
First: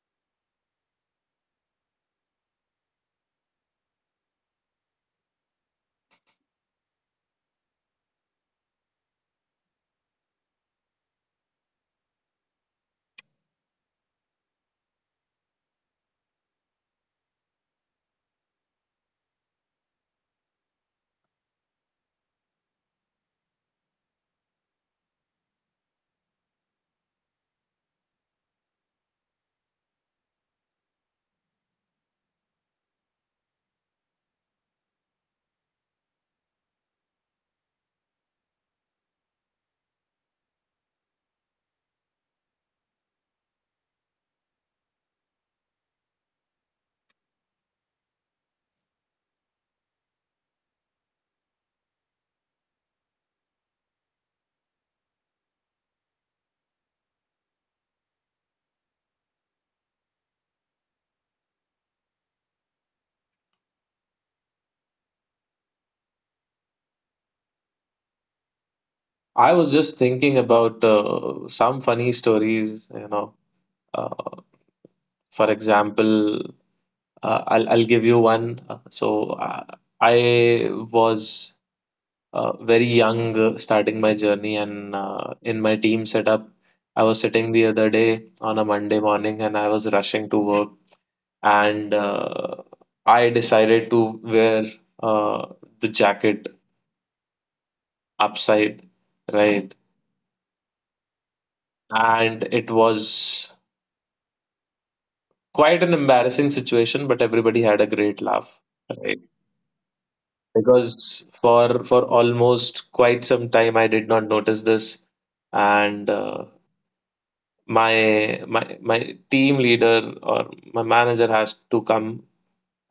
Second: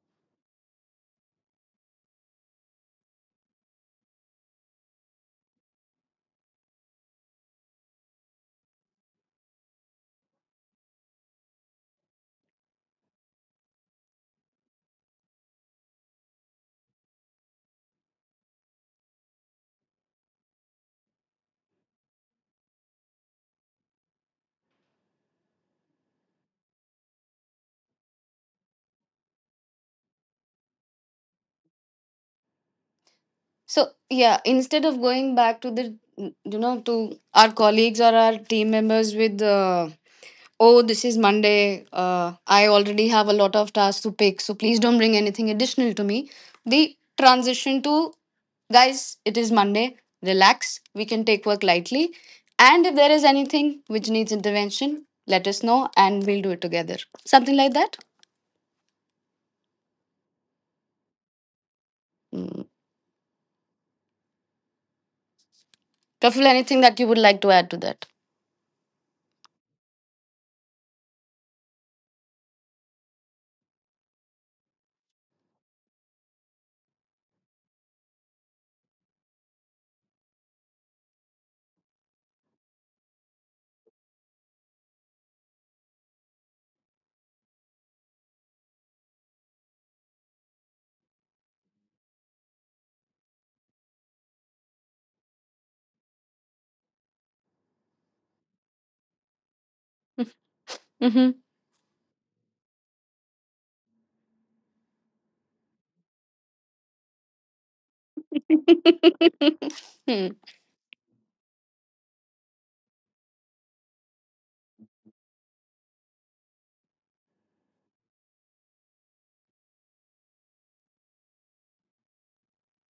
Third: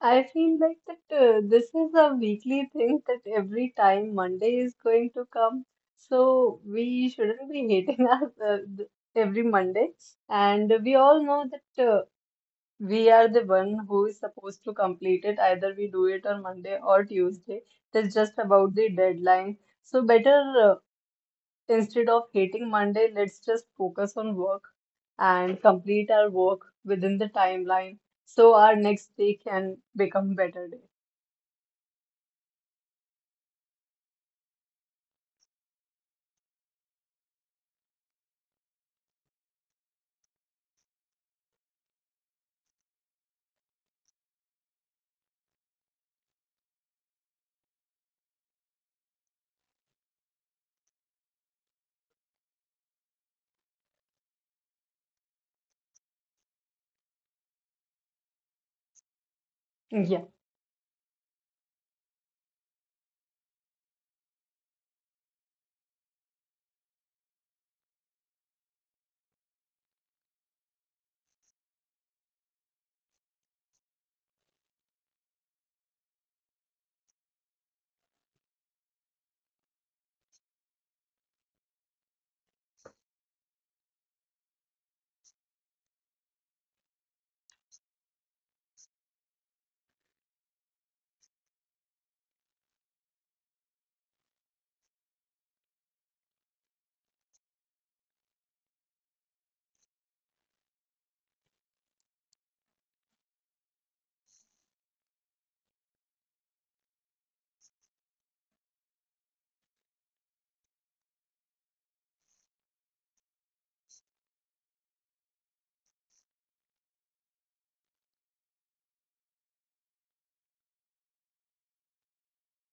S3: I feel like that this is a weekly thing that every time Monday is going to come, so we shouldn't be hating every Monday. And we all know that we are the one who is supposed to complete it. Either we do it on Monday or Tuesday. That's just about the deadline. So better Instead of hating Monday, let's just focus on work and complete our work within the timeline so our next day can become better day.
S1: So yeah, instead of going back to the to our colleagues or our team members with, oh, this is Monday. I already have a lot of tasks to pick, so please don't bring anything additional to me. The transition to, guys, it is Monday. Relax. We can take work lightly. And if there is anything which needs intervention, let us know and we'll do it together. Something like that.
S3: Yeah,
S1: Mm. Kafil, anything that you would like to add to that?
S2: I was just thinking about some funny stories, you know. Uh, for example, I'll give you one. I was very young, starting my journey, and in my team setup, I was sitting the other day on a Monday morning, and I was rushing to work, and I decided to wear uh, the jacket upside, right?
S1: Mm-hmm.
S2: And it was quite an embarrassing situation, but everybody had a great laugh, right?
S1: Hmm.
S2: Because for almost quite some time I did not notice this, and uh, my team leader or my manager has to come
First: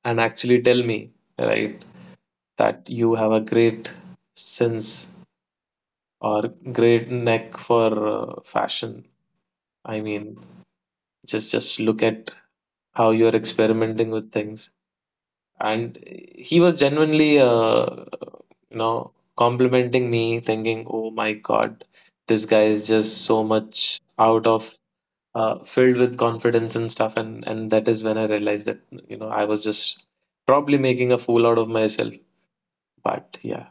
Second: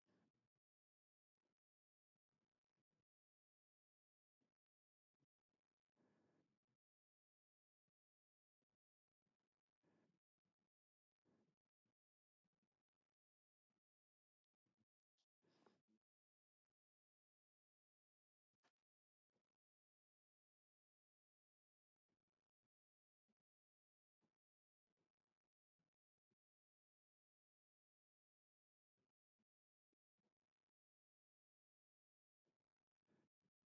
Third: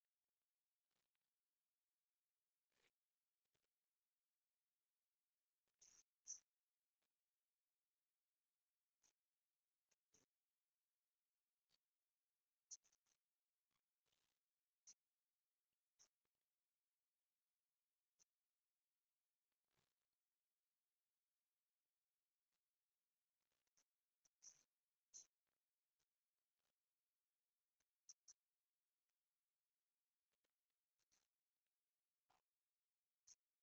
S2: and actually tell me, right, that you have a great sense or great knack for fashion. I mean, just look at how you are experimenting with things. And he was genuinely you know, complimenting me, thinking, oh my God, this guy is just so much out of filled with confidence and stuff. And that is when I realized that, you know, I was just probably making a fool out of myself. But yeah,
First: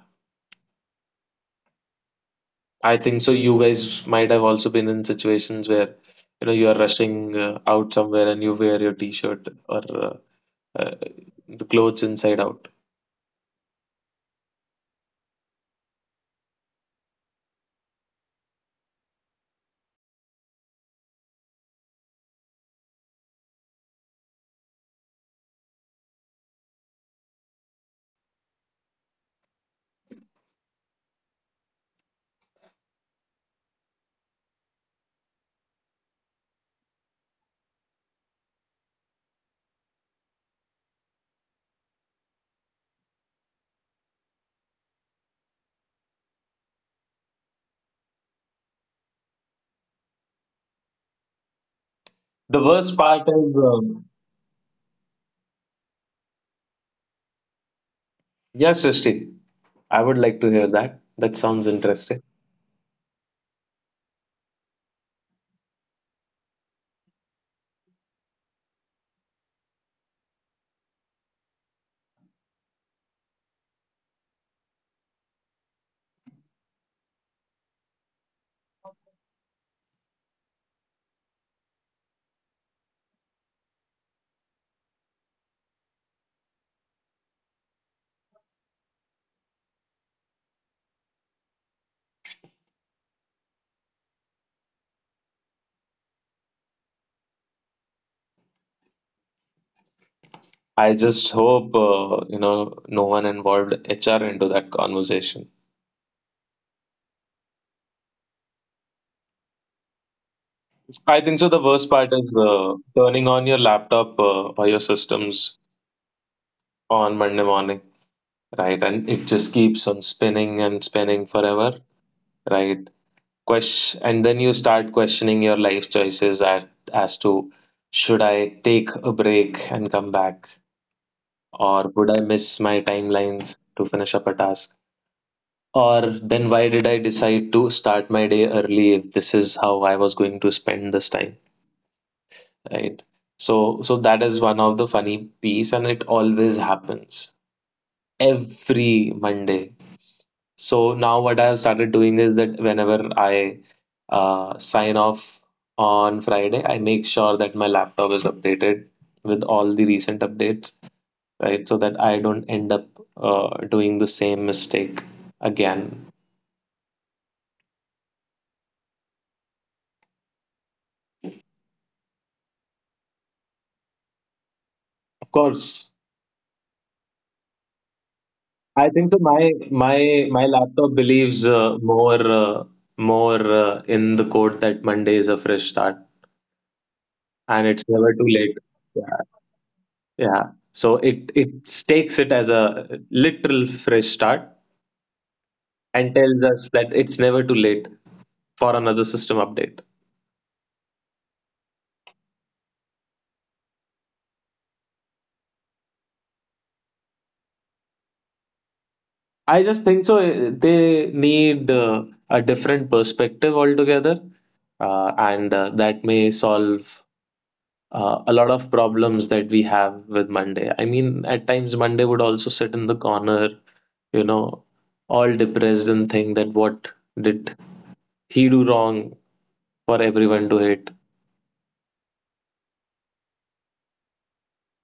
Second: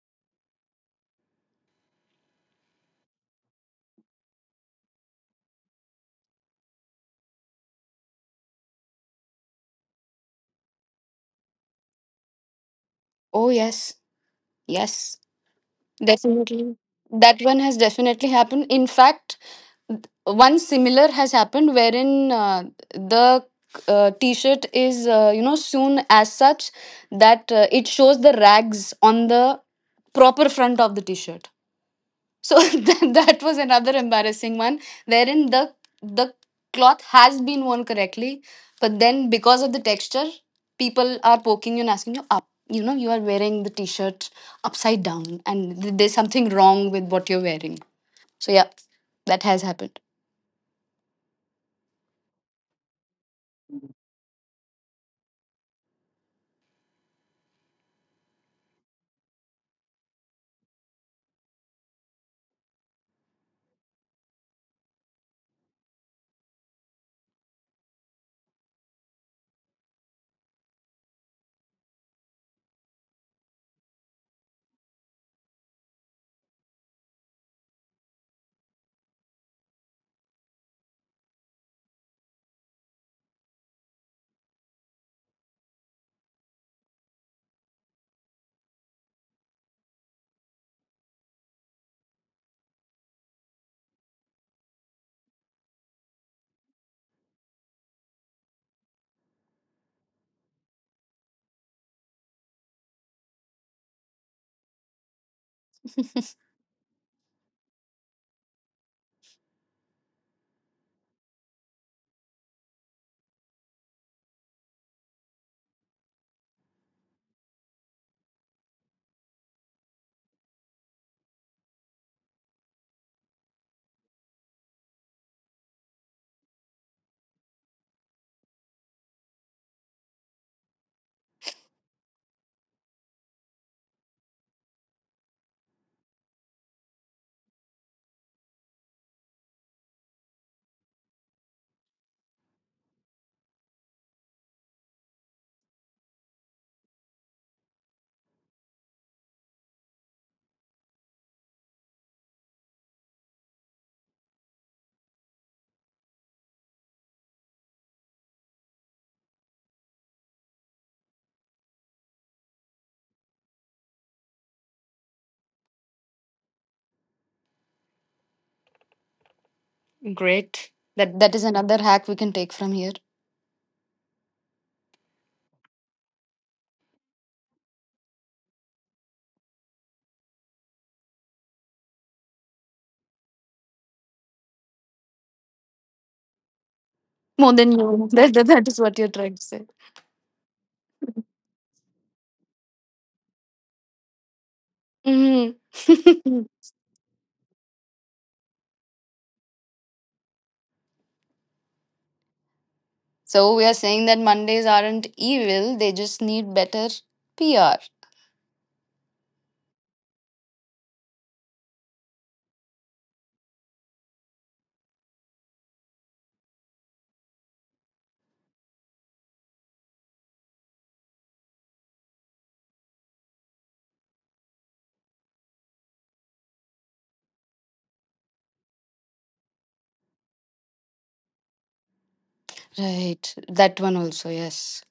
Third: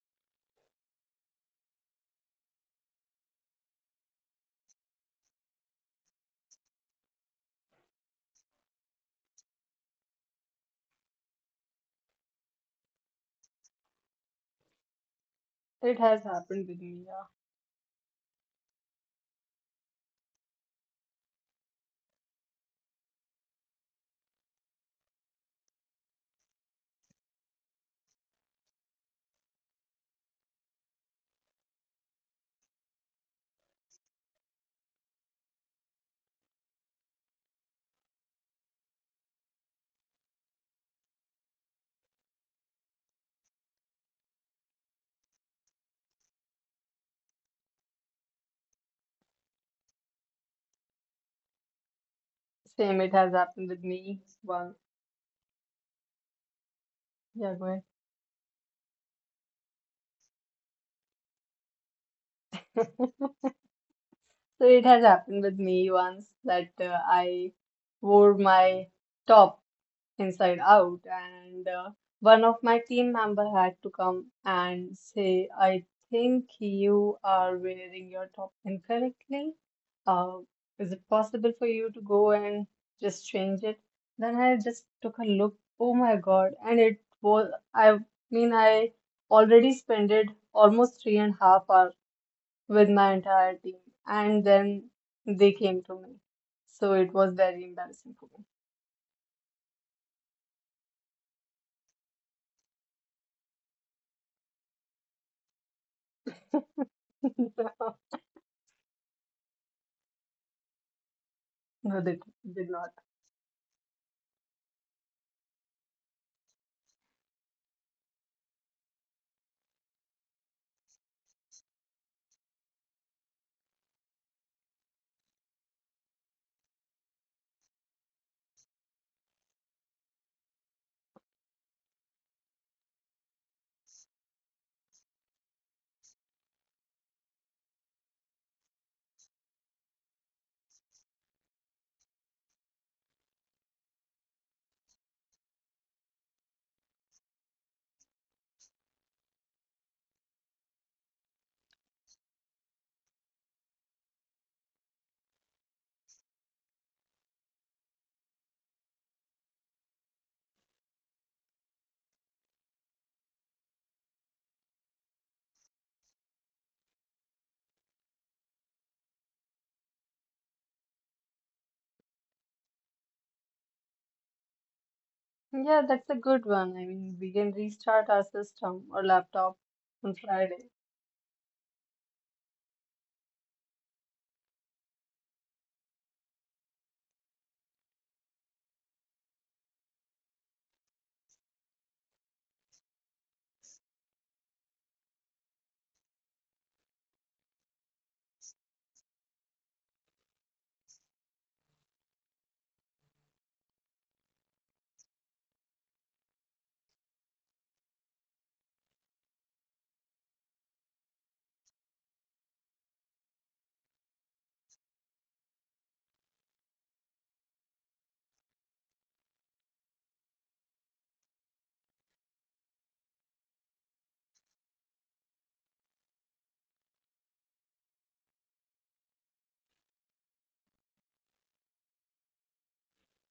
S2: I think so. You guys might have also been in situations where, you know, you are rushing out somewhere and you wear your t-shirt or uh, the clothes inside out.
S1: Oh, yes. Yes.
S3: it has happened
S1: Definitely.
S3: with me. Yeah.
S1: That one has definitely happened. In fact, one similar has happened wherein the t-shirt is, you know, sewn as such that it shows the rags on the proper front of the t-shirt, so that was another embarrassing one wherein the cloth has been worn correctly, but then because of the texture people are poking you and asking you up, you know, you are wearing the t-shirt upside down, and there's something wrong with what you're wearing. So yeah, that has happened.
S2: The worst
S3: Same, it
S2: part
S3: has
S2: is,
S3: happened with me once. Yeah, go ahead.
S2: yes, Srishti, I would like to hear that. That sounds interesting.
S3: So it has happened with me once that I wore my top inside out, and one of my team member had to come and say, I think you are wearing your top incorrectly. uh, is it possible for you to go and just change it? Then I just took a look, oh my God, and it was, I mean, I already spent almost 3.5 hours with my entire team, and then they came to me, so it was very embarrassing for
S2: I just hope you know no one involved HR into that conversation.
S3: me.
S2: I think so. The worst part
S3: No,
S2: is
S3: they did not.
S2: turning on your laptop or your systems on Monday morning, right? And it just keeps on spinning and spinning forever, right? And then you start questioning your life choices, at, as to should I take a break and come back, or would I miss my timelines to finish up a task? Or then why did I decide to start my day early if this is how I was going to spend this time, right? So that is one of the funny piece and it always happens every Monday. So now what I have started doing is that whenever I sign off on Friday, I make sure that my laptop is updated with all the recent updates, right? So that I don't end up doing the same mistake again.
S1: Great. That is another hack we can take from here.
S2: Of course,
S3: Yeah, that's a good one. I mean, we can
S2: I think so.
S3: restart our
S2: My my
S3: system or
S2: my
S3: laptop
S2: laptop
S3: on
S2: believes uh,
S3: Friday.
S2: more uh, more uh, in the quote that Monday is a fresh start
S1: More
S2: and
S1: than
S2: it's
S1: you.
S2: never too
S1: That that,
S2: late.
S1: that is what you're
S2: Yeah,
S1: trying to say.
S2: yeah. So it takes it as a literal fresh start
S1: Hmm.
S2: and tells us that it's never too late for another system update.
S1: So we are saying that Mondays aren't evil, they just need better PR.
S2: I just think so. They need a different perspective altogether, and that may solve a lot of problems that we have with Monday. I mean, at times Monday would also sit in the corner, you know, all depressed and think that what did he do wrong for everyone to hate.
S1: Right. That one also, yes.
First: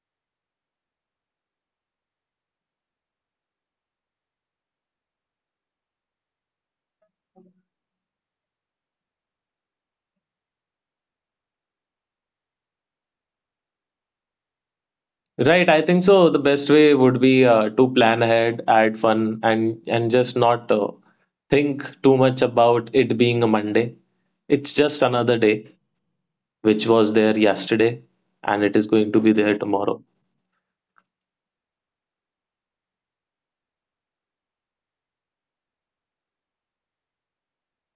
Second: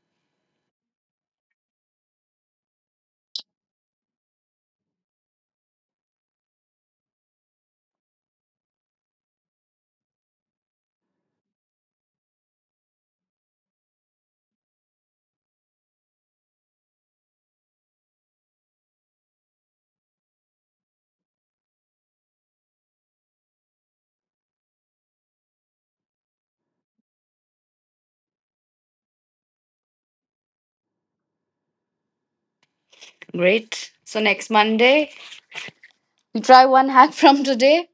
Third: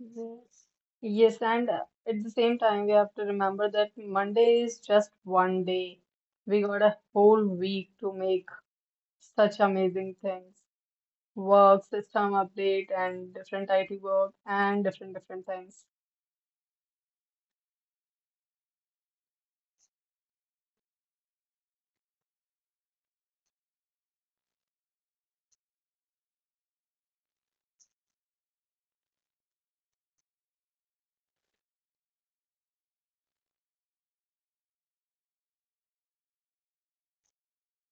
S3: Yes. Yes, and at the same time, we have to remember that Monday is just one day. We got a whole week to make such amazing things. Work, system update, and different IT work, and different
S2: Right, I
S3: things.
S2: think so. The best way would be to plan ahead, add fun, and just not think too much about it being a Monday. It's just another day, which was there yesterday, and it is going to be there tomorrow.
S1: Great. So next Monday, we try one hack from today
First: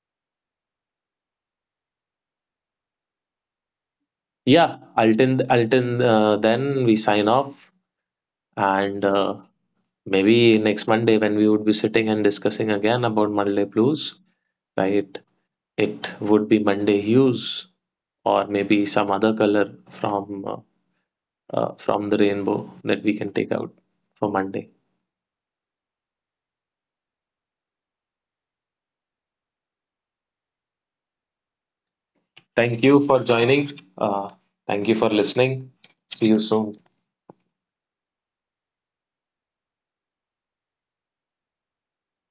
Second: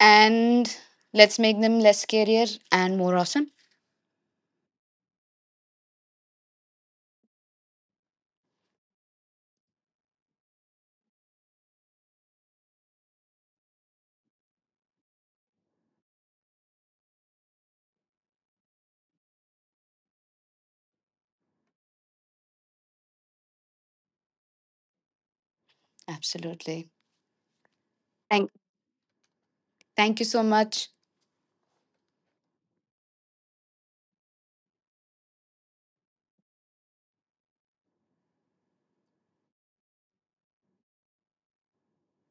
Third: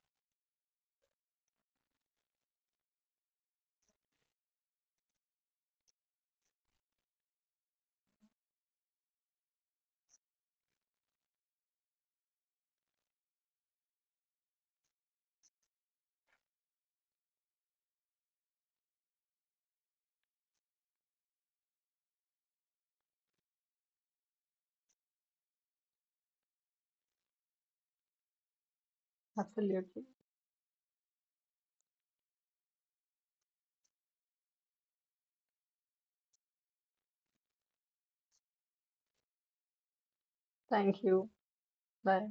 S1: and let's make them less scarier and more awesome.
S2: Yeah, until then, we sign off. And maybe next Monday, when we would be sitting and discussing again about Monday blues, right? It would be Monday hues, or maybe some other color from the rainbow that we can take out for Monday.
S1: Absolutely. Thank
S3: Absolutely.
S1: thank you so much.
S2: Thank you for joining. Thank you for listening. See you soon.
S3: Thank you. Bye.